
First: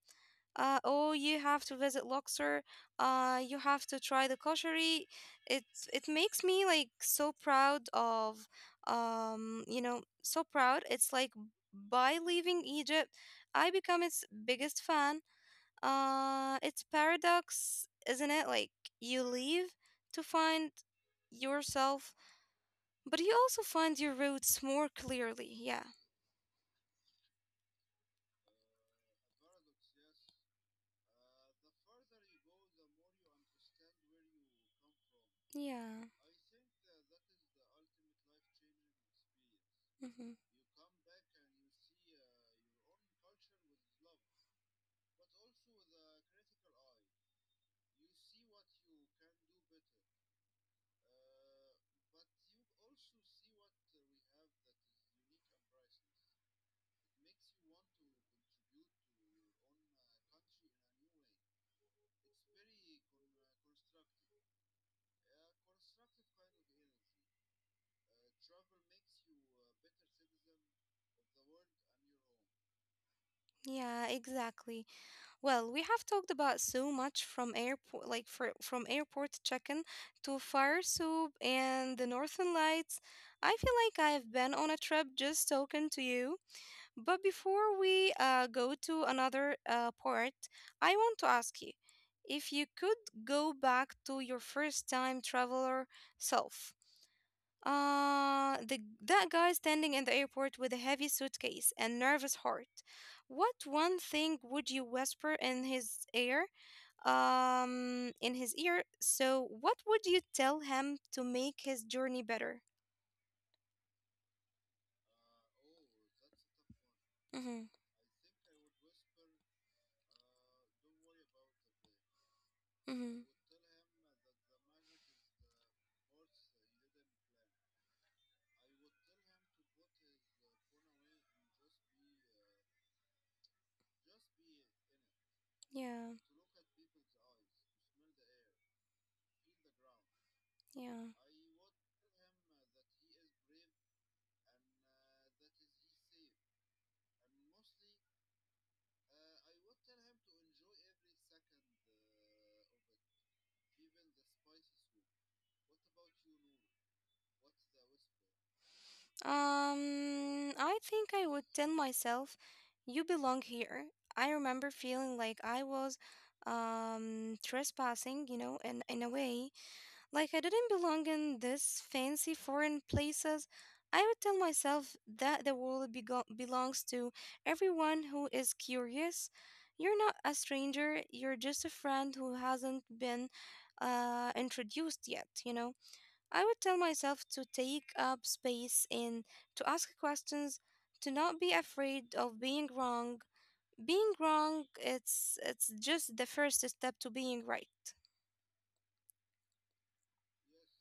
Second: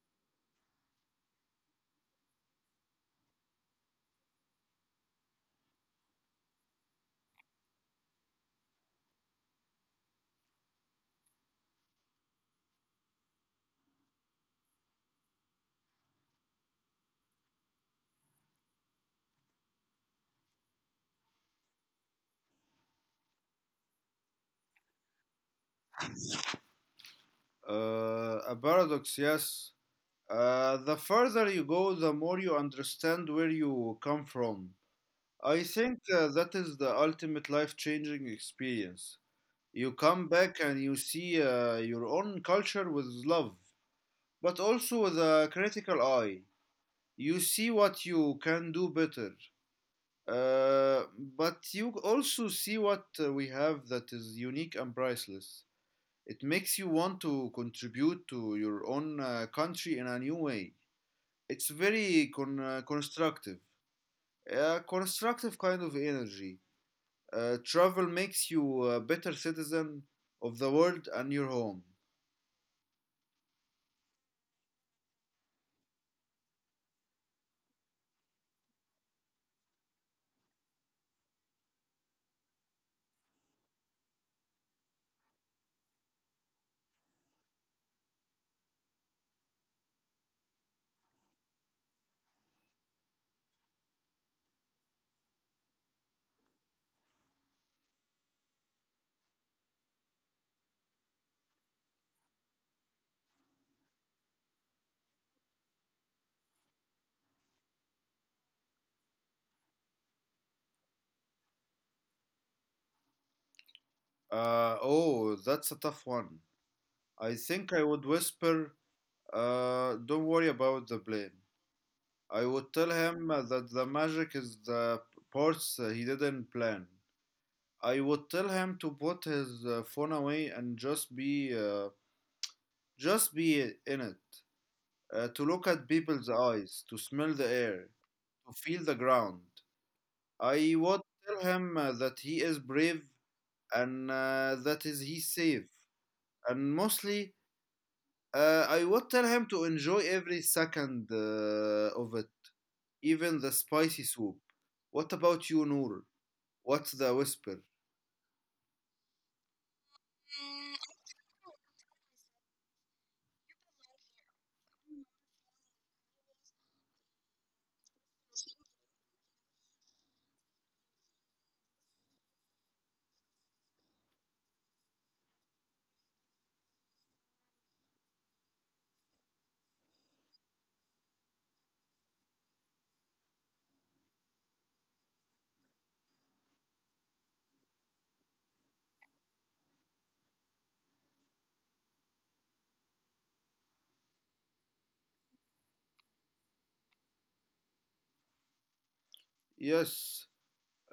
Uh, oh, you have to visit Luxor. Uh, you have to try the koshari. It it makes me like so proud of, um, you know, so proud. It's like by leaving Egypt, I become its biggest fan. Uh, it's paradox, isn't it? Like you leave to find yourself but you also find your roots more clearly. Yeah. Uh, a paradox, yes. Uh, the further you go, the more you understand where you come from. I think Yeah. uh, that is the ultimate life changing experience. You come Hmm. back and you see uh, your own culture with love, but also with a critical eye. You see what you can do better uh, but you also see what uh, we have that is unique and priceless. It makes you want to contribute to your own uh, country in a new way. It's very con- uh, constructive, a constructive kind of energy. Uh, travel makes you a better citizen of the world and your home. Yeah, exactly. Well, we have talked about so much, from airport, like for, from airport check-in to fire soup and the northern lights. I feel like I've been on a trip just talking to you. But before we uh, go to another uh, part, I want to ask you, if you could go back to your first time traveler self, Uh, the that guy standing in the airport with a heavy suitcase and nervous heart. What one thing would you whisper in his ear? Um, in his ear. So, what would you tell him to make his journey better? Uh, oh that's a tough one. I Mm-hmm. think I would whisper, uh, don't worry about the plane. I would tell Mm-hmm. him uh, that the magic is the parts uh, he didn't plan. I would tell him to put his uh, phone away and just be, uh, just be in it. Uh, to look at Yeah. people's eyes, to smell the air, to feel the ground. I would Yeah. tell him uh, that he is brave and uh, that is he safe. And mostly, uh, I would tell him to enjoy every second uh, of it, even the spicy soup. What about you, Noor? What's the whisper? Um, I think I would tell myself, "You belong here." I remember feeling like I was, um, trespassing. You know, in in a way. Like I didn't belong in this fancy foreign places. I would tell myself that the world bego- belongs to everyone who is curious. You're not a stranger, you're just a friend who hasn't been uh, introduced yet, you know? I would tell myself to take up space and to ask questions, to not be afraid of being wrong. Being wrong, it's it's just the first step to being right. Yes,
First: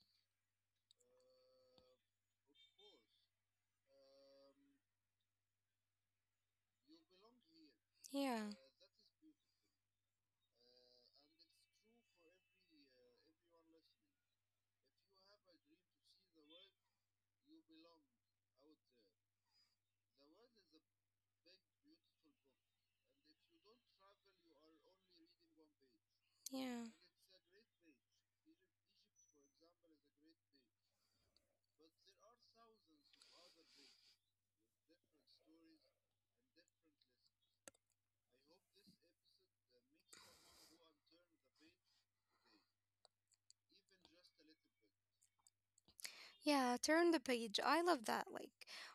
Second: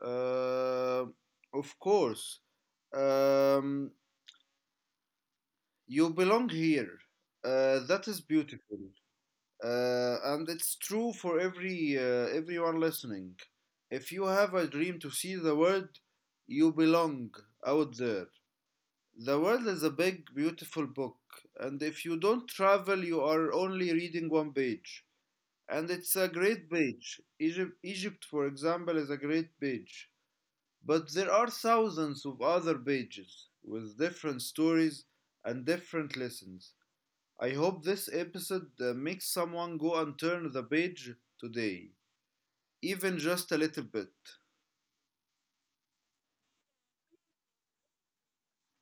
uh, of course. Um, you belong here. Uh, that is Yeah, beautiful, uh, and it's true for every uh, everyone listening. If you have a dream to see the world, you belong out there. The world is a big, beautiful book, and if you don't travel, you are only reading one page. And it's a great yeah. page. Egypt, Egypt, for example, is a great page. But there are thousands of other pages with different stories and different lessons. I hope this episode uh, makes someone go and turn the page today, even just a little bit. Yeah, turn the page. I love that. Like,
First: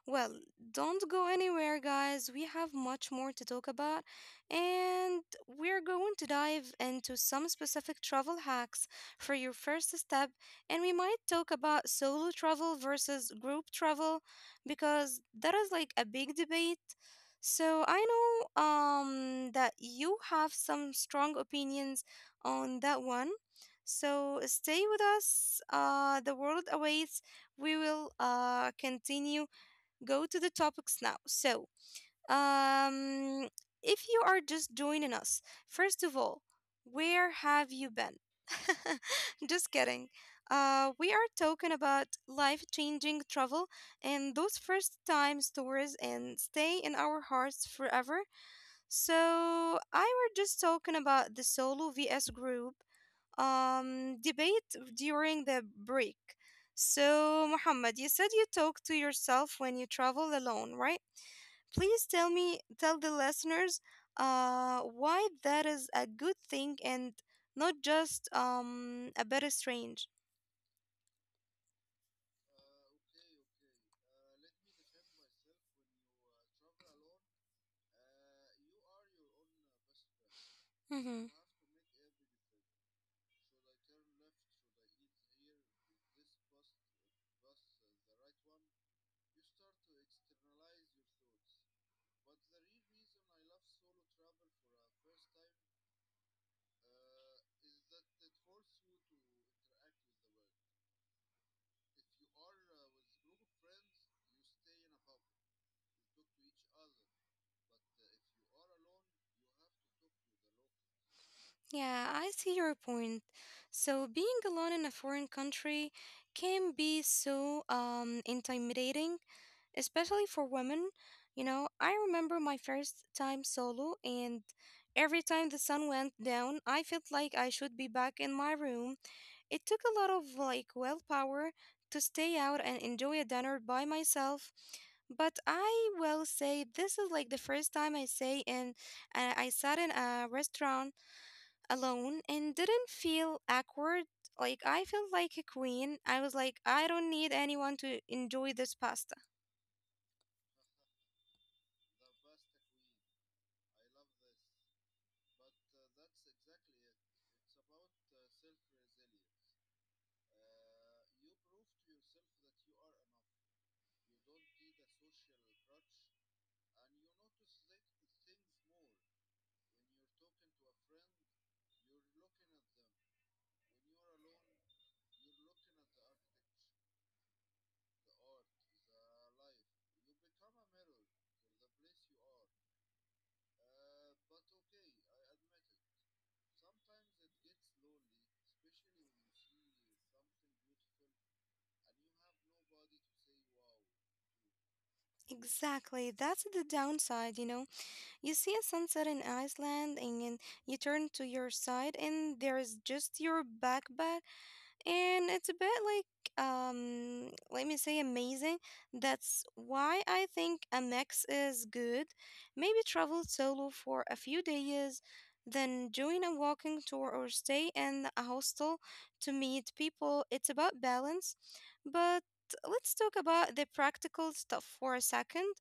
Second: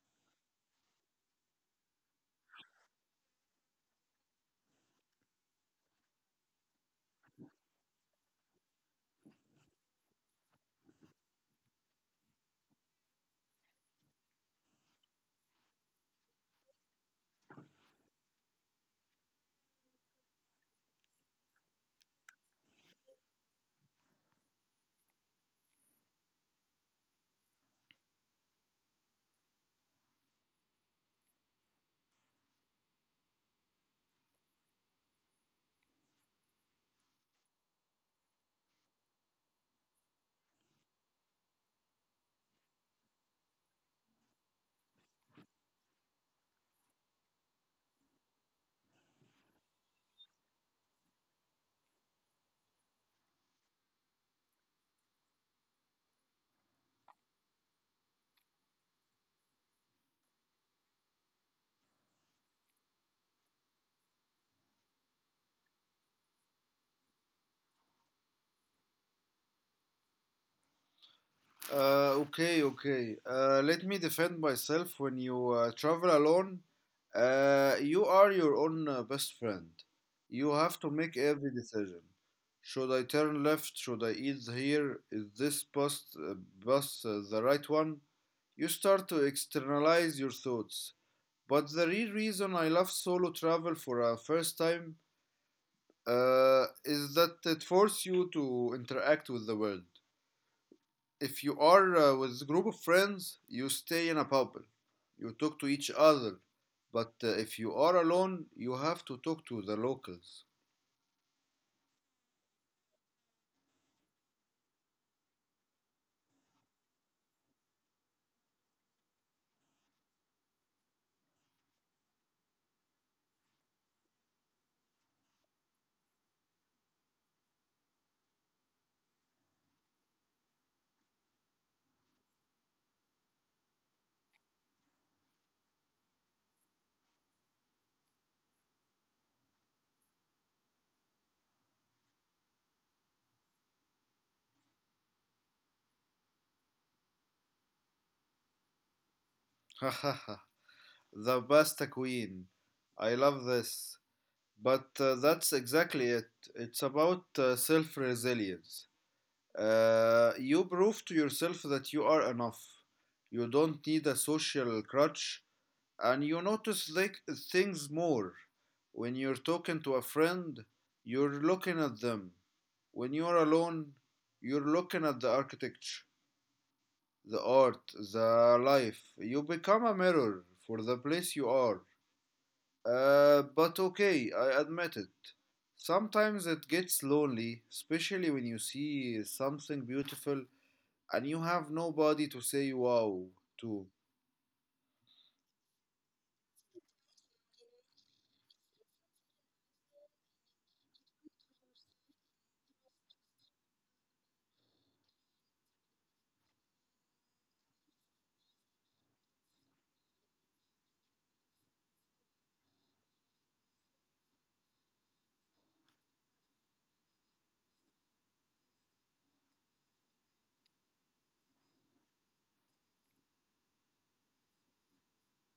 well, don't go anywhere, guys. We have much more to talk about, and we're going to dive into some specific travel hacks for your first step. And we might talk about solo travel versus group travel because that is like a big debate. So I know um that you have some strong opinions on that one. So stay with us. Uh, The world awaits. We will uh, continue. Go to the topics now. So um, if you are just joining us, first of all, where have you been? Just kidding. Uh, we are talking about life changing travel and those first time stories and stay in our hearts forever. So I were just talking about the solo vs group um, debate during the break. So, Muhammad, you said you talk to yourself when you travel alone, right? Please tell me, tell the listeners, uh, why that is a good thing and not just um a bit strange. Uh, okay, okay. Uh, let me defend myself. When you uh, travel alone, uh, you are your own uh, best friend. You have to make Hmm. every decision. Should I turn left? Should I eat here? Is this bus, uh, bus uh, the right one? You start to externalize your thoughts. But the real reason I love solo travel for a first time uh, is that it forces you to interact with the world. If you are uh, with a group of friends, you stay in a bubble. You talk to each other. But uh, if you are alone, you have to talk to the locals. Yeah, I see your point. So being alone in a foreign country can be so um intimidating, especially for women. You know, I remember my first time solo, and every time the sun went down, I felt like I should be back in my room. It took a lot of like willpower to stay out and enjoy a dinner by myself. But I will say this is like the first time I say and uh, I sat in a restaurant alone and didn't feel awkward. Like I felt like a queen. I was like, I don't need anyone to enjoy this pasta. The pasta queen. I love this. But uh, that's exactly it. It's about uh, self resilience. Uh, you prove to yourself that you are enough. You don't need a social crutch, and you notice, like, things more when you're talking to a friend. You're looking at them. When you're alone, you're looking at the architecture, the art, the life. You become a mirror for the place you are. Uh, but okay, I admit it, sometimes it gets lonely, especially when you see something beautiful and you have nobody to say wow to. Exactly. That's the downside, you know. You see a sunset in Iceland and you turn to your side and there's just your backpack and it's a bit like um let me say amazing. That's why I think a mix is good. Maybe travel solo for a few days, then join a walking tour or stay in a hostel to meet people. It's about balance. But let's talk about the practical stuff for a second.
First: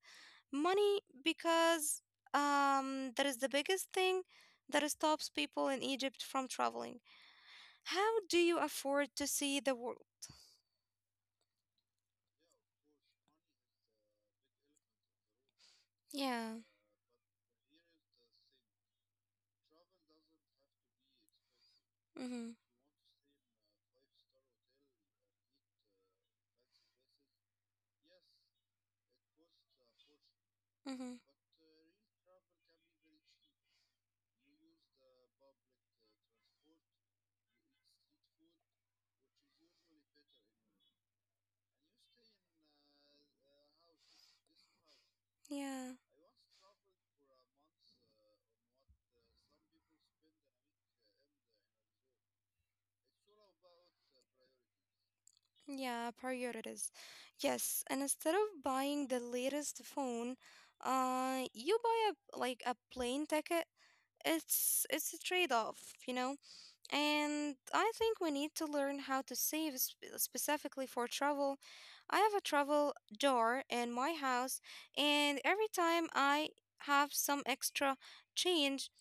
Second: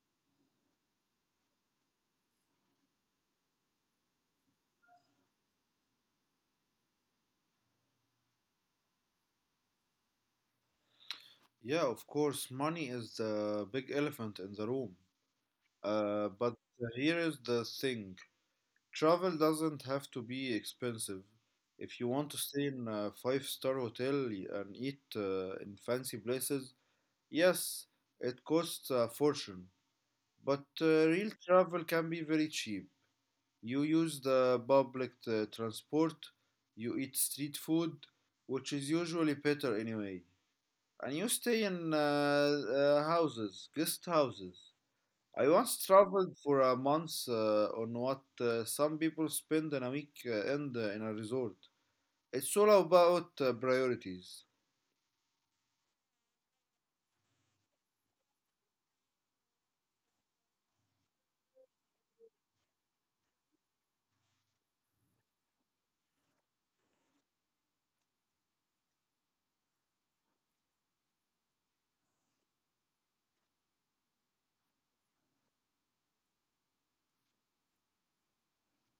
Money, because um, that is the biggest thing that stops people in Egypt from traveling. How do you afford to see the world? Yeah, of course money is the big elephant in the room. Uh, but Yeah. here is the thing. Travel doesn't have to be expensive. If you want to Mm-hmm. stay in a five-star hotel and eat uh, in fancy places, yes, it costs a fortune. But uh, Mm-hmm. real travel can be very cheap. You use the public uh, transport, you eat street food, which is usually better anyway, and you stay in uh, uh, houses, guest houses. I once Yeah. traveled for a month uh, on what uh, some people spend on a week uh, end uh, in a resort. It's all about uh, priorities. Yeah, priorities. Yes, and instead of buying the latest phone, uh, you buy a like a plane ticket. It's it's a trade-off, you know. And I think we need to learn how to save sp- specifically for travel. I have a travel jar in my house, and every time I have some extra change,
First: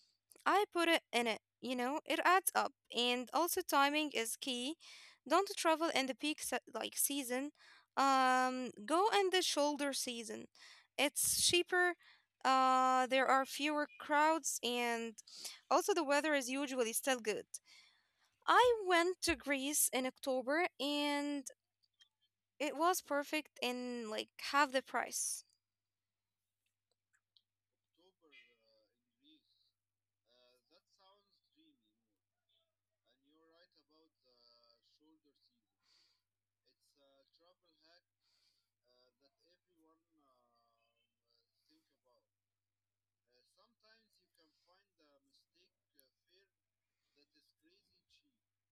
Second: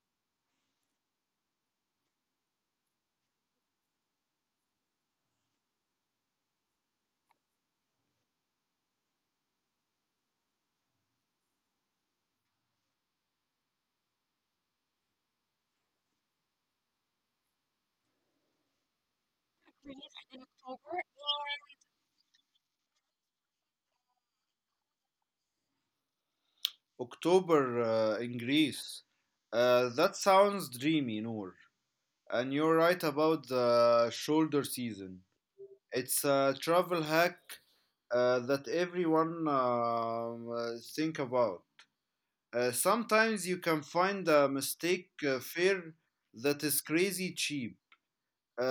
I put it in it. You know, it adds up. And also, timing is key. Don't travel in the peak se- like season. Um, go in the shoulder season. It's cheaper. Uh, there are fewer crowds, and also the weather is usually still good. I went to Greece in October and it was perfect in like half the price. October uh, in Greece. Uh, that sounds dreamy, Noor. And you're right about the shoulder season. It's a travel hack uh, that everyone um, uh, think about. Uh, sometimes you can find a mistake uh, fare that is crazy cheap.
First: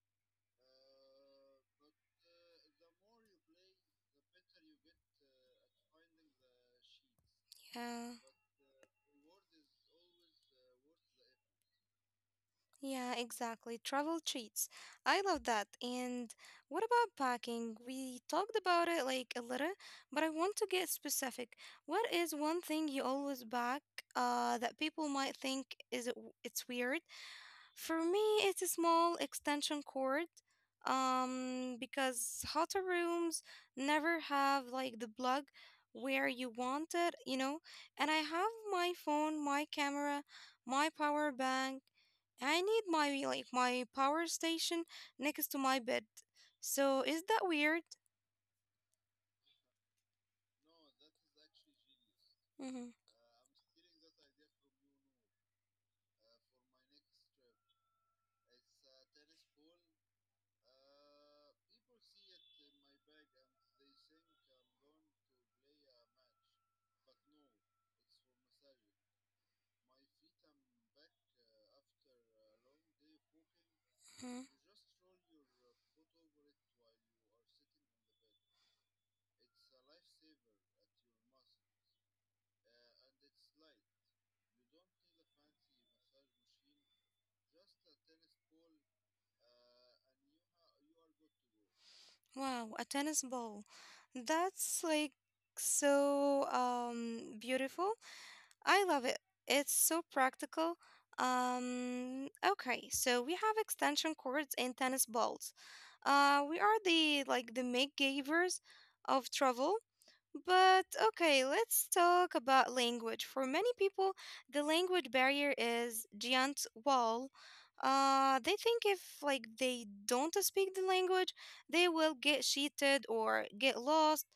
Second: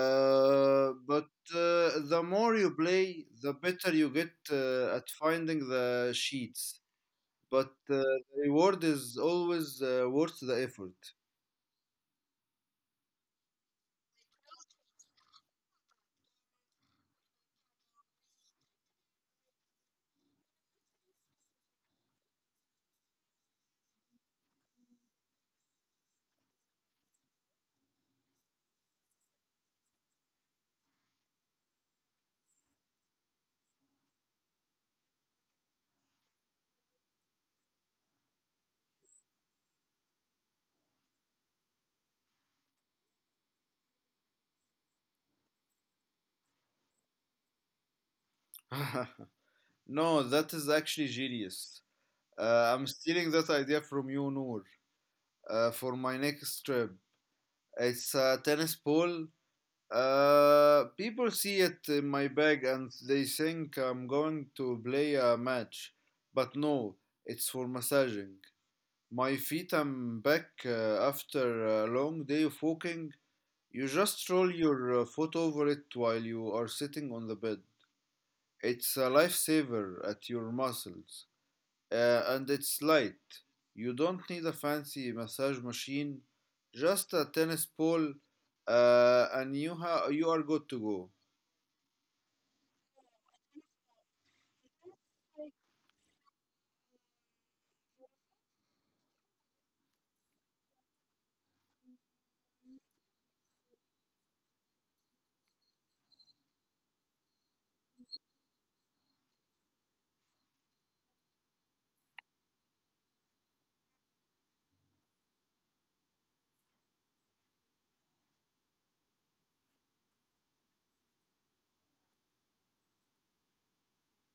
Uh, but uh, the more you play, the better you get uh, at finding the sheets. But Yeah, uh, the reward is always uh, worth the effort. yeah, exactly. Travel cheats. I love that. And what about packing? We talked about it like a little, but I want to get specific. What is one thing you always pack uh that people might think is it, it's weird? For me, it's a small extension cord, um, because hotter rooms never have like the plug where you want it, you know. And I have my phone, my camera, my power bank. I need my like my power station next to my bed. So is that weird? No, that is actually genius. Uh, I'm Mm-hmm. stealing that idea from you, Noor, uh, for my next trip. It's a tennis ball. Uh, people see it in my bag and they think I'm going to play a match. But no, it's for massaging. My feet, I'm back uh, after a long day of walking. You just roll your uh, foot over it while you are sitting on the bed. It's a lifesaver at your muscles. Uh, and it's light. You don't need a fancy massage machine, just a tennis ball, uh, and you, ha- you are good to Wow, a tennis ball. That's like so um beautiful. I love it. It's so practical. Um okay, so we have extension cords and tennis balls. Uh we are the like the make givers of travel. But okay, let's talk about language. For many people, the language barrier is giant wall. Uh, they think if like they don't speak the language, they will get cheated or get lost.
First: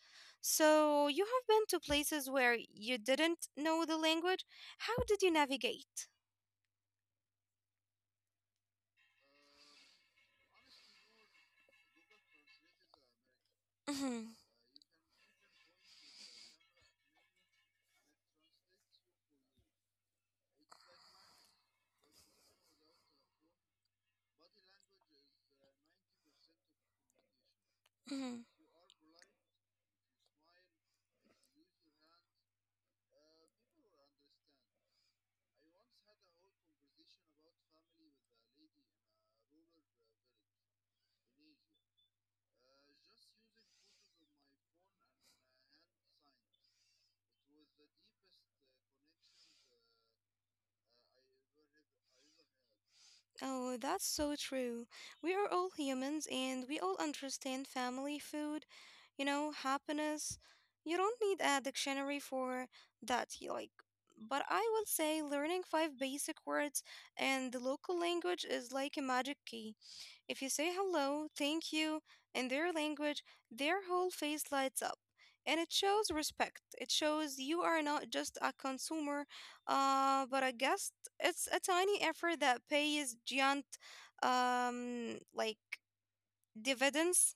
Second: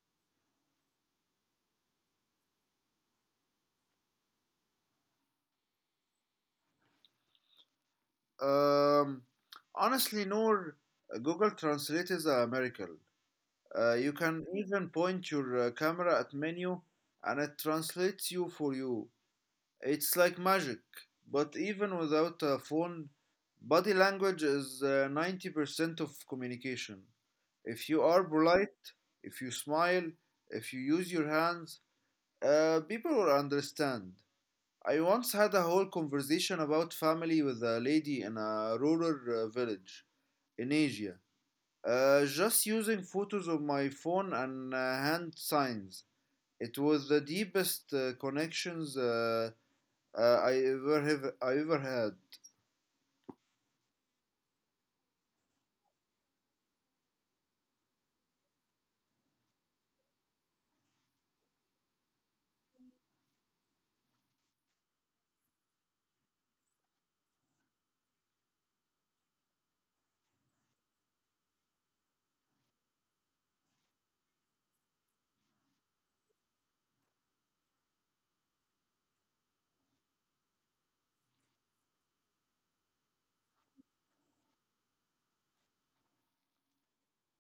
So you have been to places where you didn't know the language. How did you navigate? go. Um, honestly, Noor, Google Translate is a miracle. Uh, you can even point your uh, camera at menu and it translates you for you. It's like magic. But even without a phone, body language is uh, ninety percent of communication. If you are polite, if you smile, if you use your hands, uh, people will understand. I once had a whole conversation about family with a lady in a rural uh, village in Asia. Uh, just using photos of my phone and uh, hand signs. It was the deepest uh, connections uh, uh, I ever have I ever had. Oh, that's so true. We are all humans and we all understand family food, you know, happiness. You don't need a dictionary for that, y- like, but I will say learning five basic words and the local language is like a magic key. If you say hello, thank you in their language, their whole face lights up. And it shows respect. It shows you are not just a consumer, uh, but I guess it's a tiny effort that pays giant, um, like dividends.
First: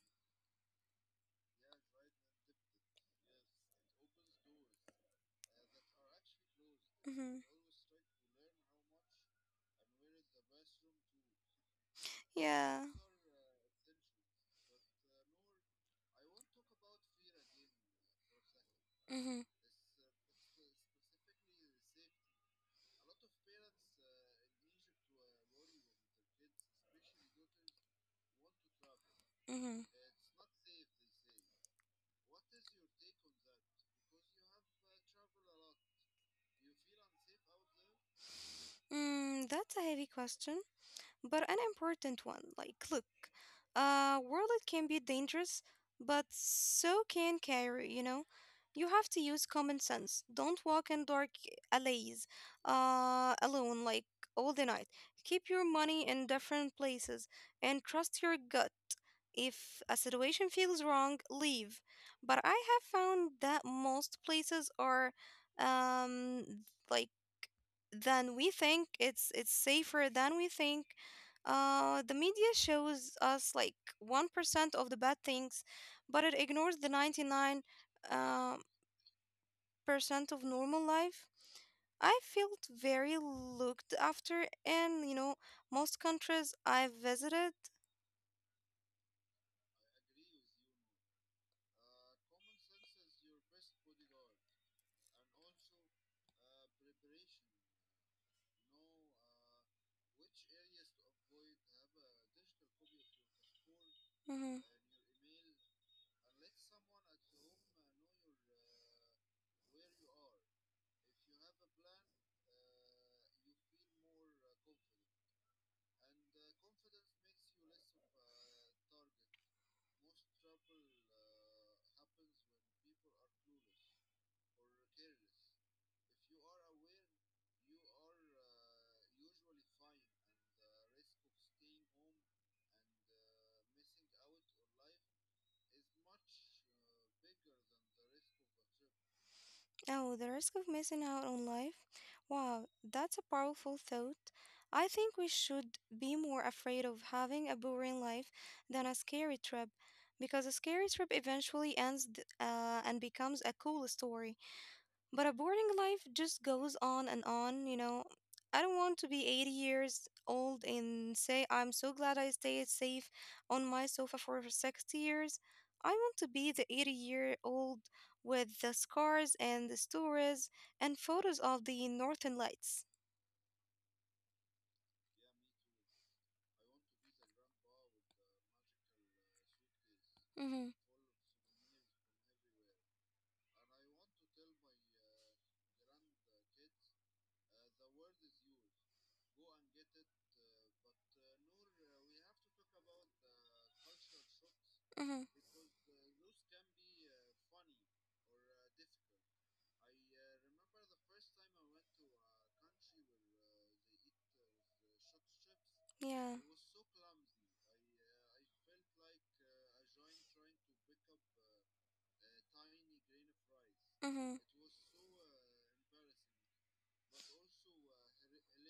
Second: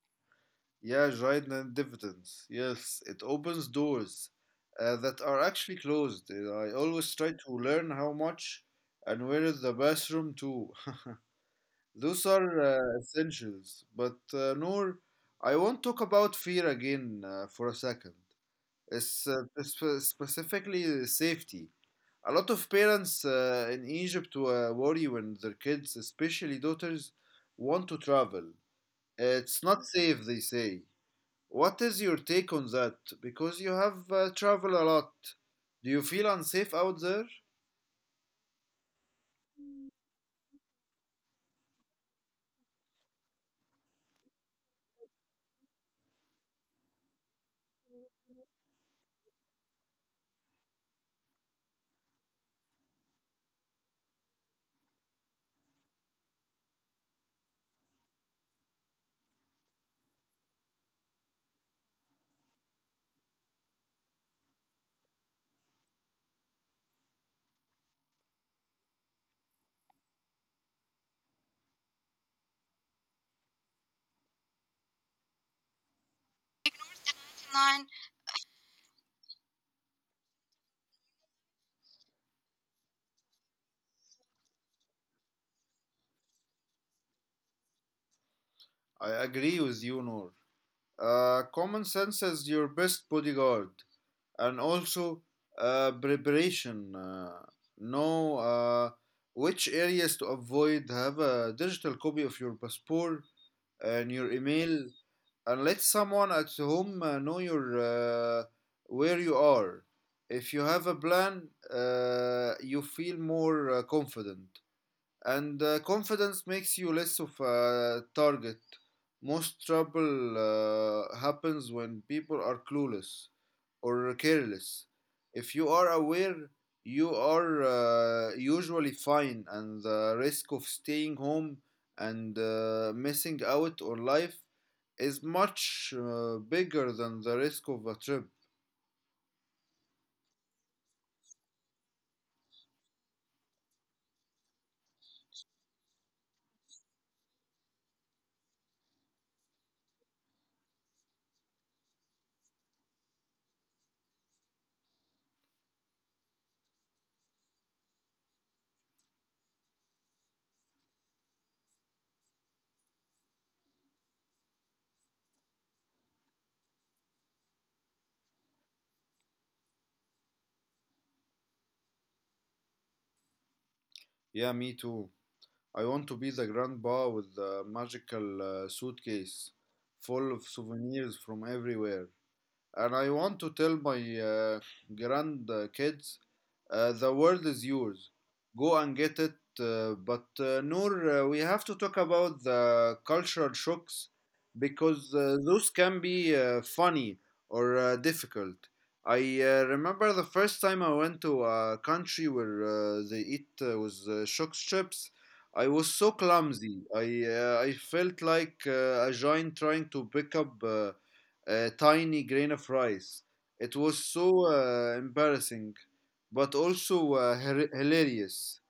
Yeah, right and dividends. Yes, it opens doors uh, that are actually closed. Uh, I always try Hmm. to learn how much and where is the bathroom too. Those are Yeah. uh, essentials. But uh, Noor, I won't talk about fear again uh, for a second. It's Mm-hmm, uh, sp- specifically the safety. A lot of parents uh, in Egypt uh, worry when their kids, especially daughters, want to travel. It's mm-hmm. not safe, they say. What is your take on that? Because you have uh, traveled a lot. Do you feel unsafe out there? Mm, that's a heavy question, but an important one. Like, look, uh, world can be dangerous, but so can carry, you know? You have to use common sense. Don't walk in dark alleys uh, alone, like all the night. Keep your money in different places and trust your gut. If a situation feels wrong, leave. But I have found that most places are, um like, than we think. It's it's safer than we think. Uh, the media shows us like one percent of the bad things, but it ignores the 99 Nine. uh, percent of normal life. I felt very looked after in, you know, most countries I've visited. I agree with you, Noor. Uh, common sense is your best bodyguard, and also uh, preparation. Uh, know uh, which areas to avoid. Have a digital copy of your passport and your Mhm. email, and let someone at home uh, know your uh, where you are. If you have a plan, uh, you feel more uh, confident, and uh, confidence makes you less of a target. Most trouble uh, happens when people are clueless or careless. If you are aware, you are uh, usually fine, and the risk of staying home and uh, missing out on life is much uh, bigger than the risk of a trip. Oh, the risk of missing out on life? Wow, that's a powerful thought. I think we should be more afraid of having a boring life than a scary trip, because a scary trip eventually ends th- uh, and becomes a cool story. But a boring life just goes on and on, you know. I don't want to be eighty years old and say, I'm so glad I stayed safe on my sofa for sixty years. I want to be the eighty year old with the scars and the stories and photos of the northern lights. Yeah, me too. I want to be the grandpa with the magical uh, suitcase full of Mhm, souvenirs from everywhere, and I want to tell my uh, grandkids uh, the world is yours. Go and get it. Uh, but uh, Noor, uh, we have to talk about the cultural shocks because mhm. uh, those can be uh, funny or uh, difficult. I uh, I. remember the first time I went to a country where uh, they eat uh, with uh, shock strips. I was so Yeah. clumsy. I uh, I felt like uh, a giant trying to pick up Uh, a tiny grain of rice. It was Mm-hmm. so uh, embarrassing, but also uh, hir- hilarious.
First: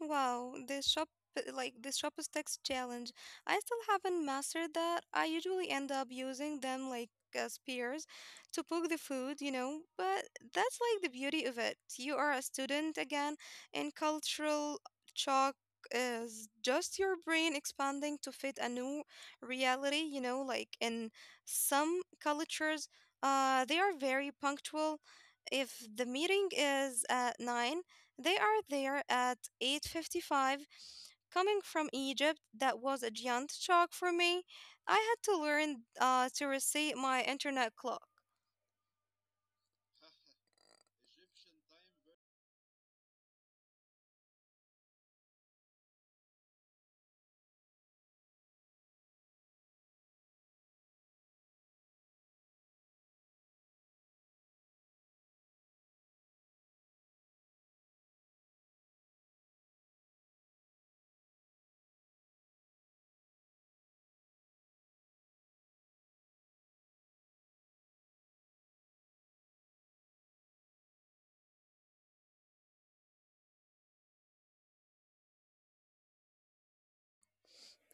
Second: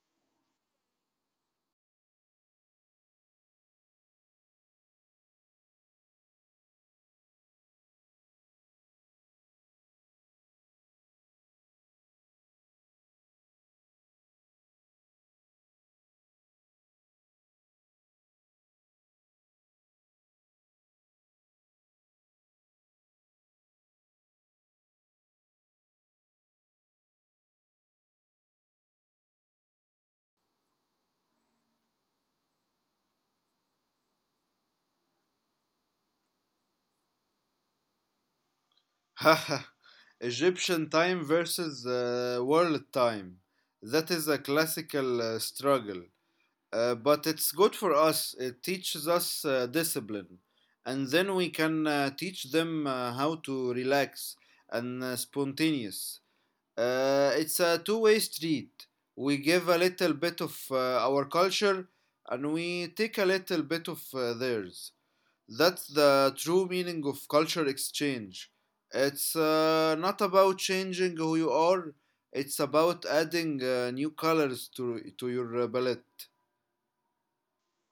Wow, this shop like this chopsticks challenge. I still haven't mastered that. I usually end up using them like uh, spears to poke the food, you know, but that's like the beauty of it. You are a student again and cultural shock is just your brain expanding to fit a new reality, you know, like in some cultures, uh they are very punctual. If the meeting is at nine, they are there at eight fifty-five. Coming from Egypt, that was a giant shock for me. I had to learn uh, to reset my internet clock. Egyptian time versus uh, world time. That is a classical uh, struggle. Uh, but it's good for us. It teaches us uh, discipline. And then we can uh, teach them uh, how to relax and uh, spontaneous. Uh, it's a two-way street. We give a little bit of uh, our culture, and we take a little bit of uh, theirs. That's the true meaning of culture exchange. It's uh, not about changing who you are, it's about adding uh, new colors to, to your uh, palette.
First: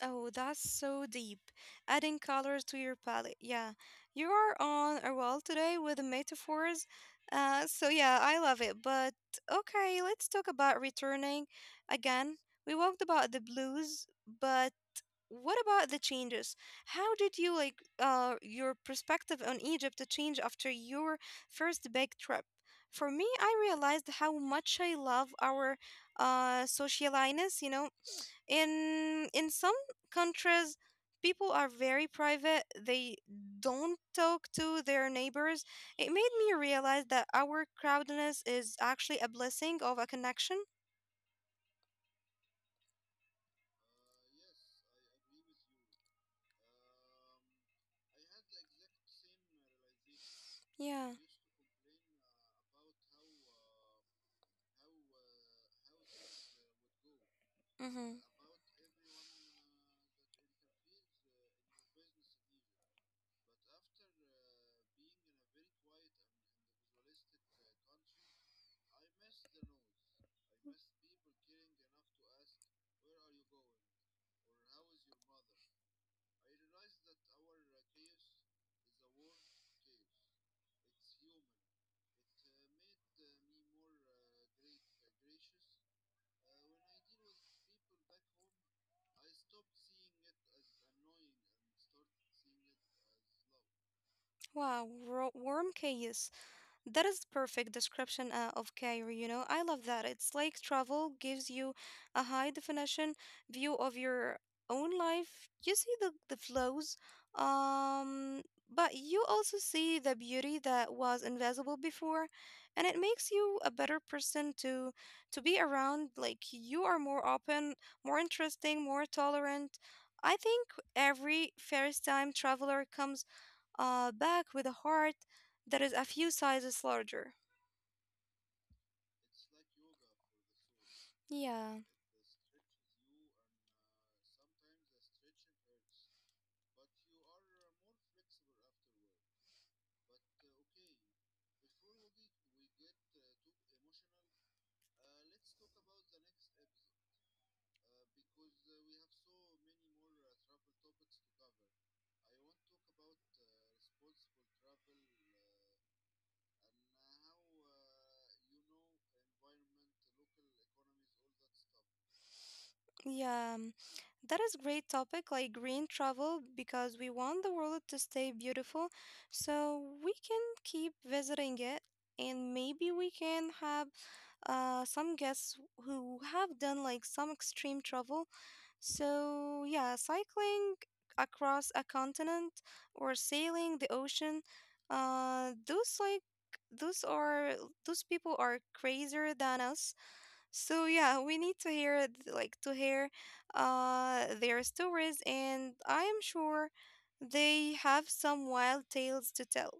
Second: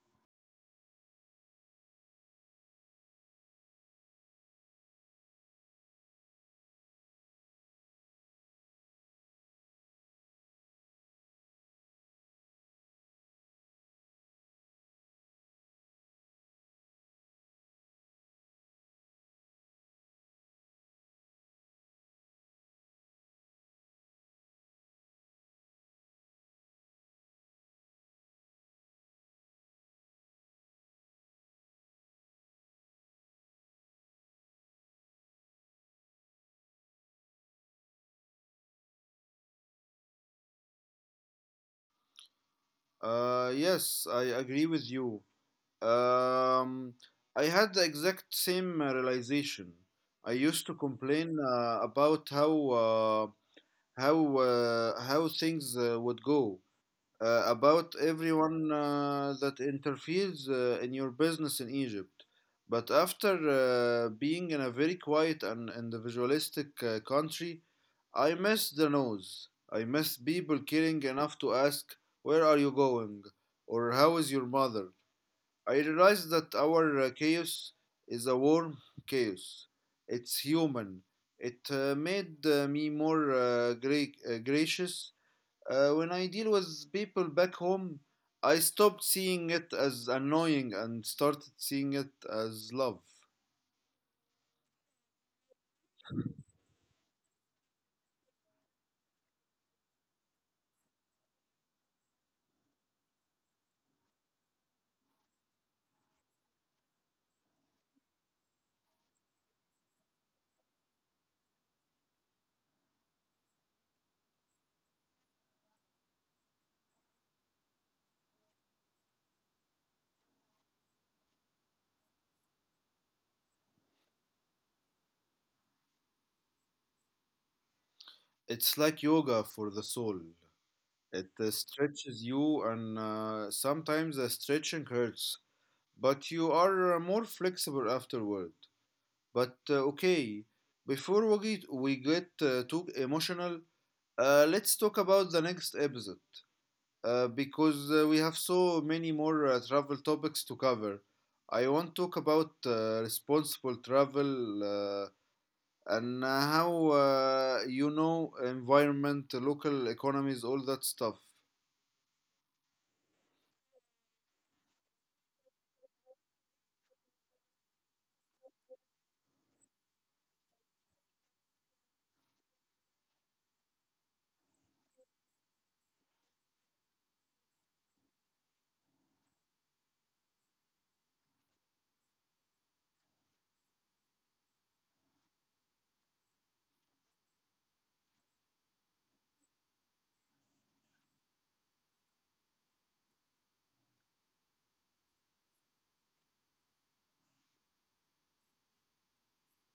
Oh, that's so deep. Adding colors to your palette. Yeah, you are on a roll today with metaphors. Uh, so yeah, I love it. But okay, let's talk about returning again. We talked about the blues, but what about the changes? How did you like uh your perspective on Egypt to change after your first big trip? For me, I realized how much I love our uh socialiness, you know. In in some countries, people are very private. They don't talk to their neighbors. It made me realize that our crowdedness is actually a blessing of a connection. Uh, yes, I agree with you. Um, I had the exact same uh, realization. I used to Yeah. complain uh, about how uh, how uh, how things uh, would go uh, about Mm-hmm. everyone uh, that interferes uh, in your business in Egypt. But after uh, being in a very quiet and individualistic uh, country, I miss the noise. I miss people caring enough to ask, "Where are you going?" or "How is your mother?" I realized that our uh, chaos is a warm chaos. It's human. It uh, made uh, me more uh, gra- uh, gracious. Uh, when I deal with people back home, I stopped seeing it as annoying and started seeing it as love. Wow, ro- warm chaos. That is the perfect description uh, of Cairo, you know. I love that. It's like travel gives you a high definition view of your own life. You see the, the flows, um, but you also see the beauty that was invisible before, and it makes you a better person to to be around. Like you are more open, more interesting, more tolerant. I think every first time traveler comes uh, back with a heart that is a few sizes larger. It's like yoga for the soul. It uh, Yeah. stretches you, and uh, sometimes the stretching hurts, but you are uh, more flexible afterward. But uh, okay, before we get, we get uh, too emotional, uh, let's talk about the next episode uh, because uh, we have so many more uh, travel topics to cover. I want to talk about uh, responsible travel uh, and uh, how uh, you know environment, local economies, all that stuff. Yeah, um, that is great topic like green travel because we want the world to stay beautiful so we can keep visiting it, and maybe we can have uh, some guests who have done like some extreme travel. So yeah, cycling across a continent or sailing the ocean, uh, those like those are those people are crazier than us, so yeah, we need to hear it, like to hear uh their stories, and I am sure they have some wild tales to tell.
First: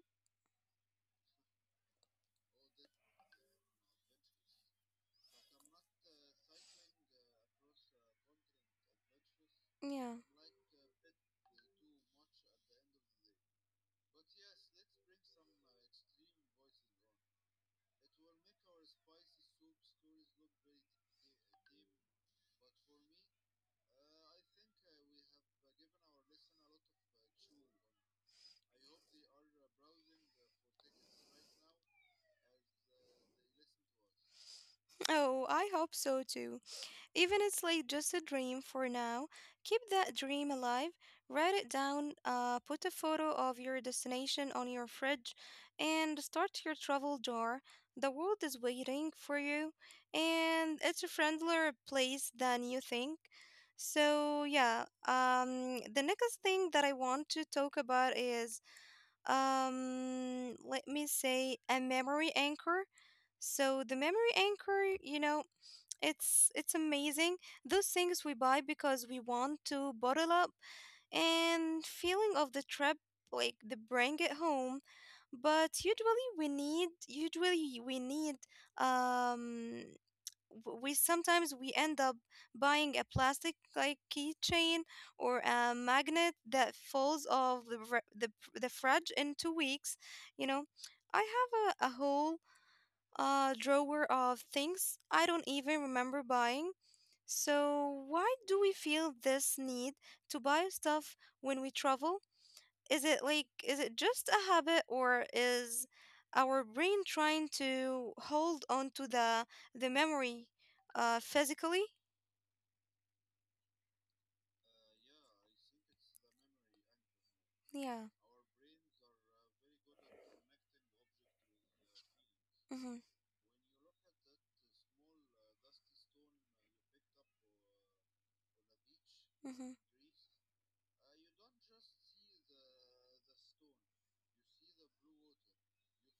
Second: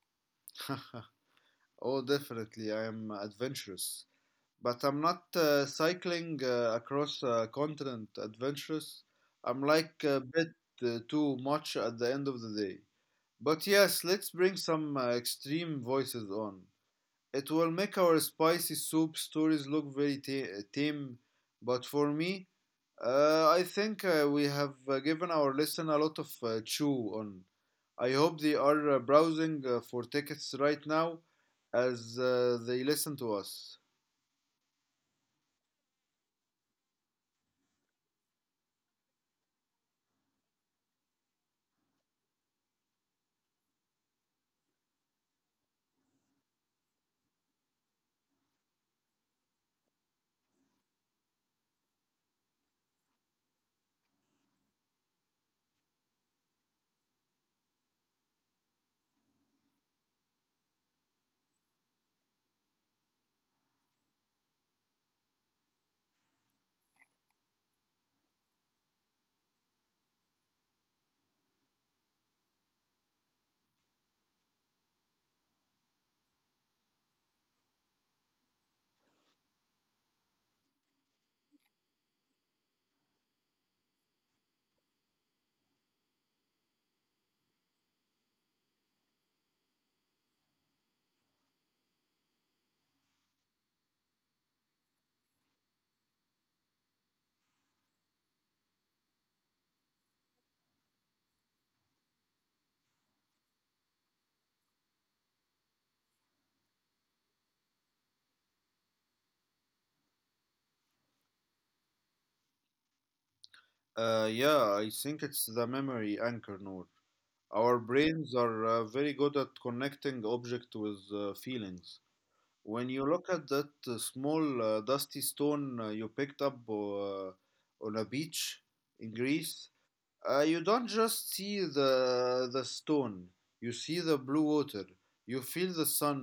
Oh, definitely, I am adventurous. But I'm not uh, cycling uh, across a continent adventurous. I'm like Yeah. a bit uh, too much at the end of the day. But yes, let's bring some uh, extreme voices on. It will make our spicy soup stories look very ta- tame, but for me, uh, I think uh, we have uh, given our listener a lot of uh, chew on. I hope they are uh, browsing uh, for tickets right now as uh, they listen to us. Oh, I hope so too. Even it's like just a dream for now. Keep that dream alive. Write it down. Uh, put a photo of your destination on your fridge, and start your travel jar. The world is waiting for you, and it's a friendlier place than you think. So yeah, um, the next thing that I want to talk about is, um, let me say, a memory anchor. So the memory anchor, you know. It's it's amazing. Those things we buy because we want to bottle up and feeling of the trip like the bring it home. But usually we need usually we need um w- we sometimes we end up buying a plastic like keychain or a magnet that falls off the fr- the, the fridge in two weeks, you know. I have a, a whole uh drawer of things I don't even remember buying. So, why do we feel this need to buy stuff when we travel? Is it like, is it just a habit, or is our brain trying to hold on to the the memory uh physically? Uh, yeah, I think it's the memory anchor, Noor. Our Yeah. brains are uh, very good at connecting object with uh, feelings. When Mm-hmm. you look at that uh, small uh, dusty stone uh, you picked up uh, on a beach in Greece, Mm-hmm. Uh, you don't just see the the stone. You see the blue water. You feel the sun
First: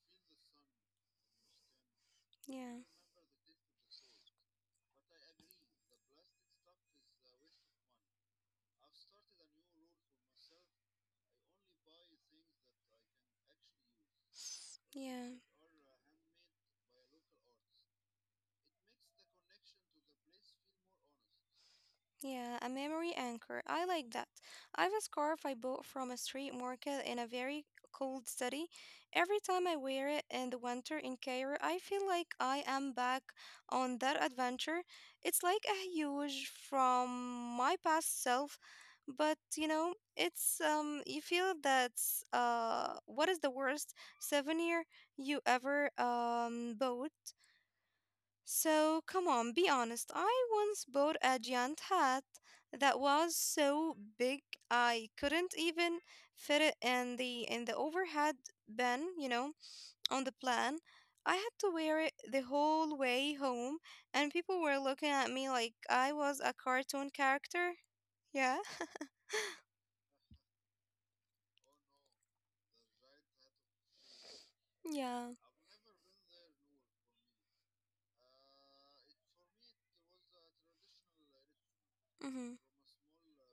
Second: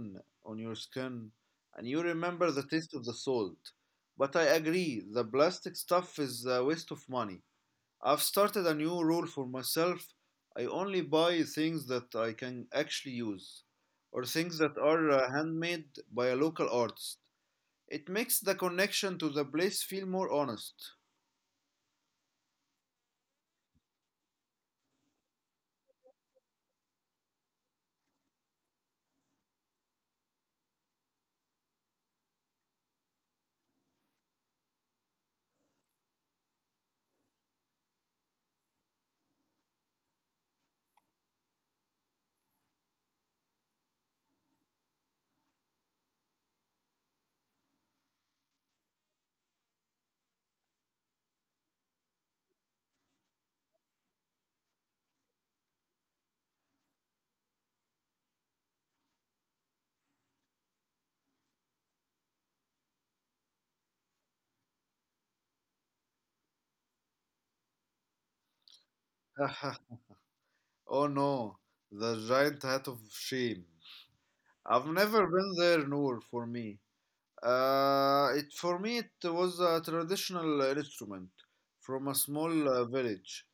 on your skin, and you remember the Yeah. taste of the salt. But I agree, the plastic stuff is a waste of money. I've started a new rule for myself. I only buy things that I can actually use, or things that are uh, Yeah. handmade by a local artist. It makes the connection to the place feel more honest. Yeah, a memory anchor. I like that. I have a scarf I bought from a street market in a very cold city. Every time I wear it in the winter in Cairo, I feel like I am back on that adventure. It's like a huge from my past self, but you know, it's um you feel that's uh what is the worst souvenir you ever um bought? So come on, be honest. I once bought a giant hat that was so big I couldn't even fit it in the in the overhead bin, you know, on the plan. I had to wear it the whole way home, and people were looking at me like I was a cartoon character. Yeah. Oh no, the giant hat of shame. I've never Yeah. been there, Noor. For me, Uh, it for me it was a traditional instrument from a Mhm. small uh, village.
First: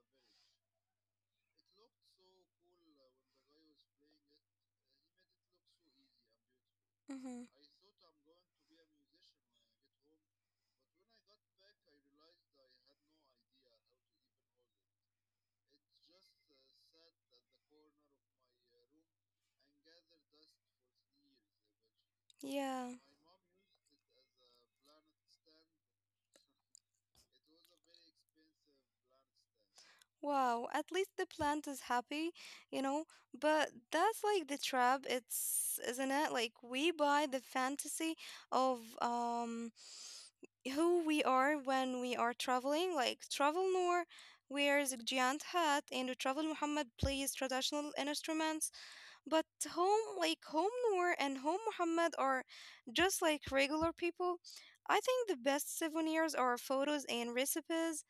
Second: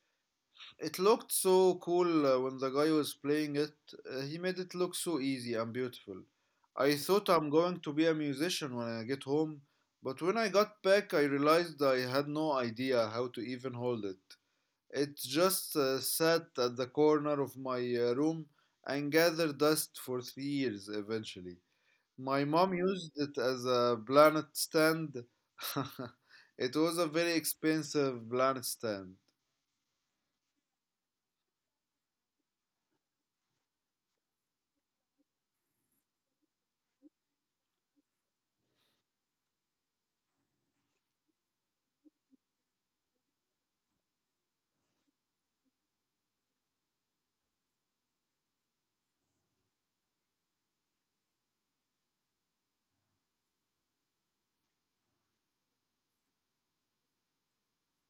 It looked so cool uh, when the guy was playing it. Uh, he made it look so easy and beautiful. I thought Mhm. I'm going to be a musician when I get home, but when I got back, I realized I had no idea how to even hold it. It just uh, sat at the corner of my uh, room and gathered dust for three years eventually. My mom Yeah. used it as a planet stand. It was a very expensive planet stand. Wow, at least the plant is happy, you know? But that's like the trap, it's isn't it? Like we buy the fantasy of um who we are when we are traveling, like travel Noor wears a giant hat and travel Muhammad plays traditional instruments, but home like home Noor and home Muhammad are just like regular people. I think the best souvenirs are photos and recipes.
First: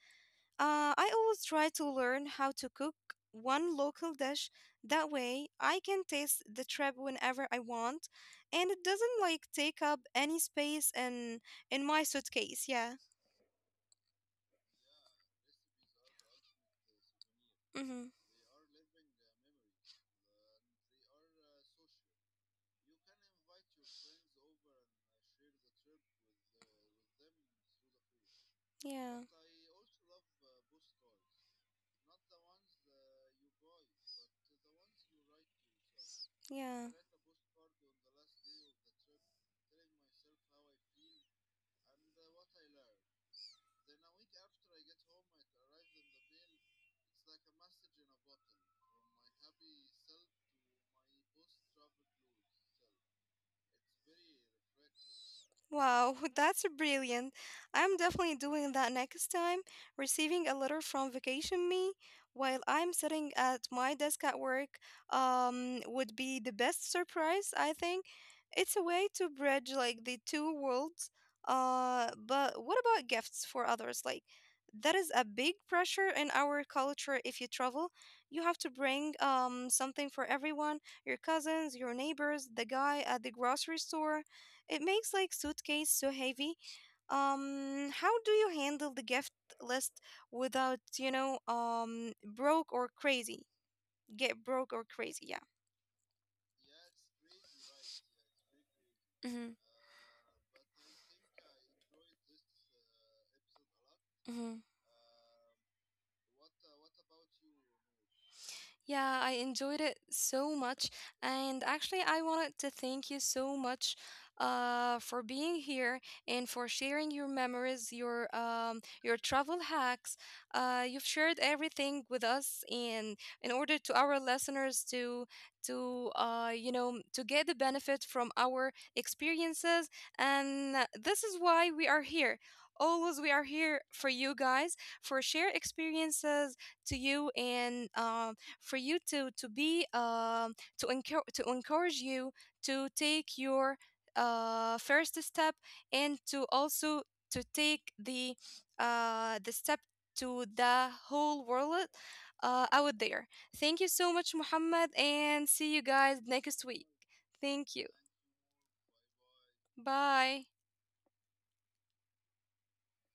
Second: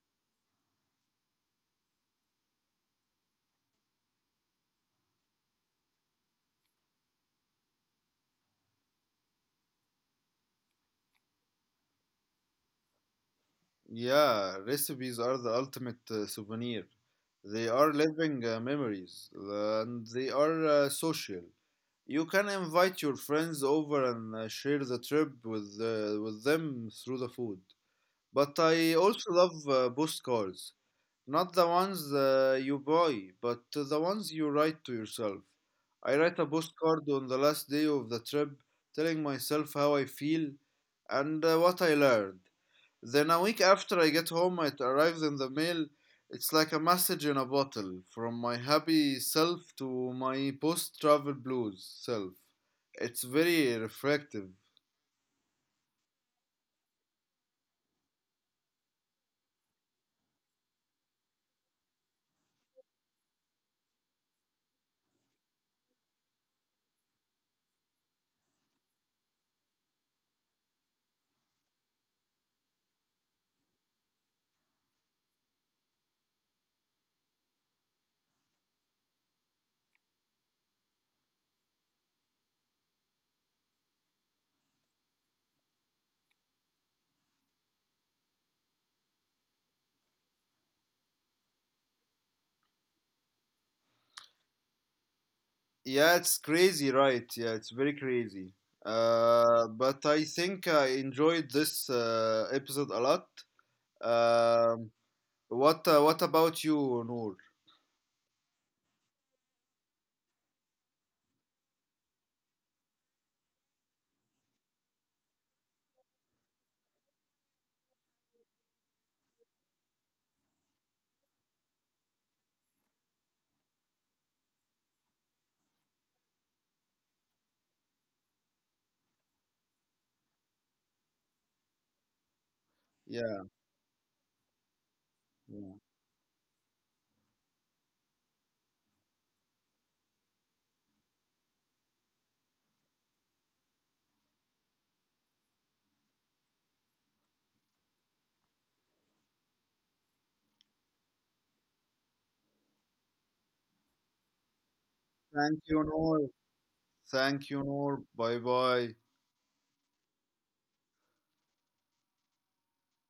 uh, I always try to learn how to cook one local dish. That way, I can taste the trip whenever I want, and it doesn't like take up any space in in my suitcase. Yeah. Yeah, recipes are the ultimate uh, souvenir. They are Mm-hmm. living uh, memories, and they are uh, social. You can invite your friends over and uh, share the trip with, uh, with them through the food. But I Yeah. also love uh, postcards. Not the ones uh, you buy, but the ones you write to yourself. I write a Yeah. postcard on the last day of the trip, telling myself how I feel and uh, what I learned. Then a week after I get home, it arrives in the mail. It's like a message in a bottle from my happy self to my post travel blues self. It's very reflective. Wow, that's brilliant. I'm definitely doing that next time. Receiving a letter from Vacation Me while I'm sitting at my desk at work, um, would be the best surprise, I think. It's a way to bridge like the two worlds. Uh, but what about gifts for others? Like, that is a big pressure in our culture if you travel. You have to bring um something for everyone, your cousins, your neighbors, the guy at the grocery store. It makes like suitcase so heavy. Um, how do you handle the gift list without, you know, um, broke or crazy? Get broke or crazy? Yeah. Yeah, it's crazy, right? Yeah, it's very crazy. Mm-hmm. Uh, but I think I enjoyed this uh, episode a lot. Um, what uh, What about you, Noor? Yeah, I enjoyed it so much. And actually, I wanted to thank you so much uh, for being here and for sharing your memories, your, um, your travel hacks. Uh, you've shared everything with us, and in order to our listeners to to uh, you know to get the benefit from our experiences, and uh, this is why we are here. Always, we are Yeah, here for you guys for share yeah. experiences to you, and um for you to to be, um, to encourage to encourage you to take your uh, first step, and to also to take the uh, the step to the whole world uh, out there. Thank you so much, Muhammad, and Thank see you you, guys Noor. next week. Thank you, Thank you. Noor. Bye bye. Bye.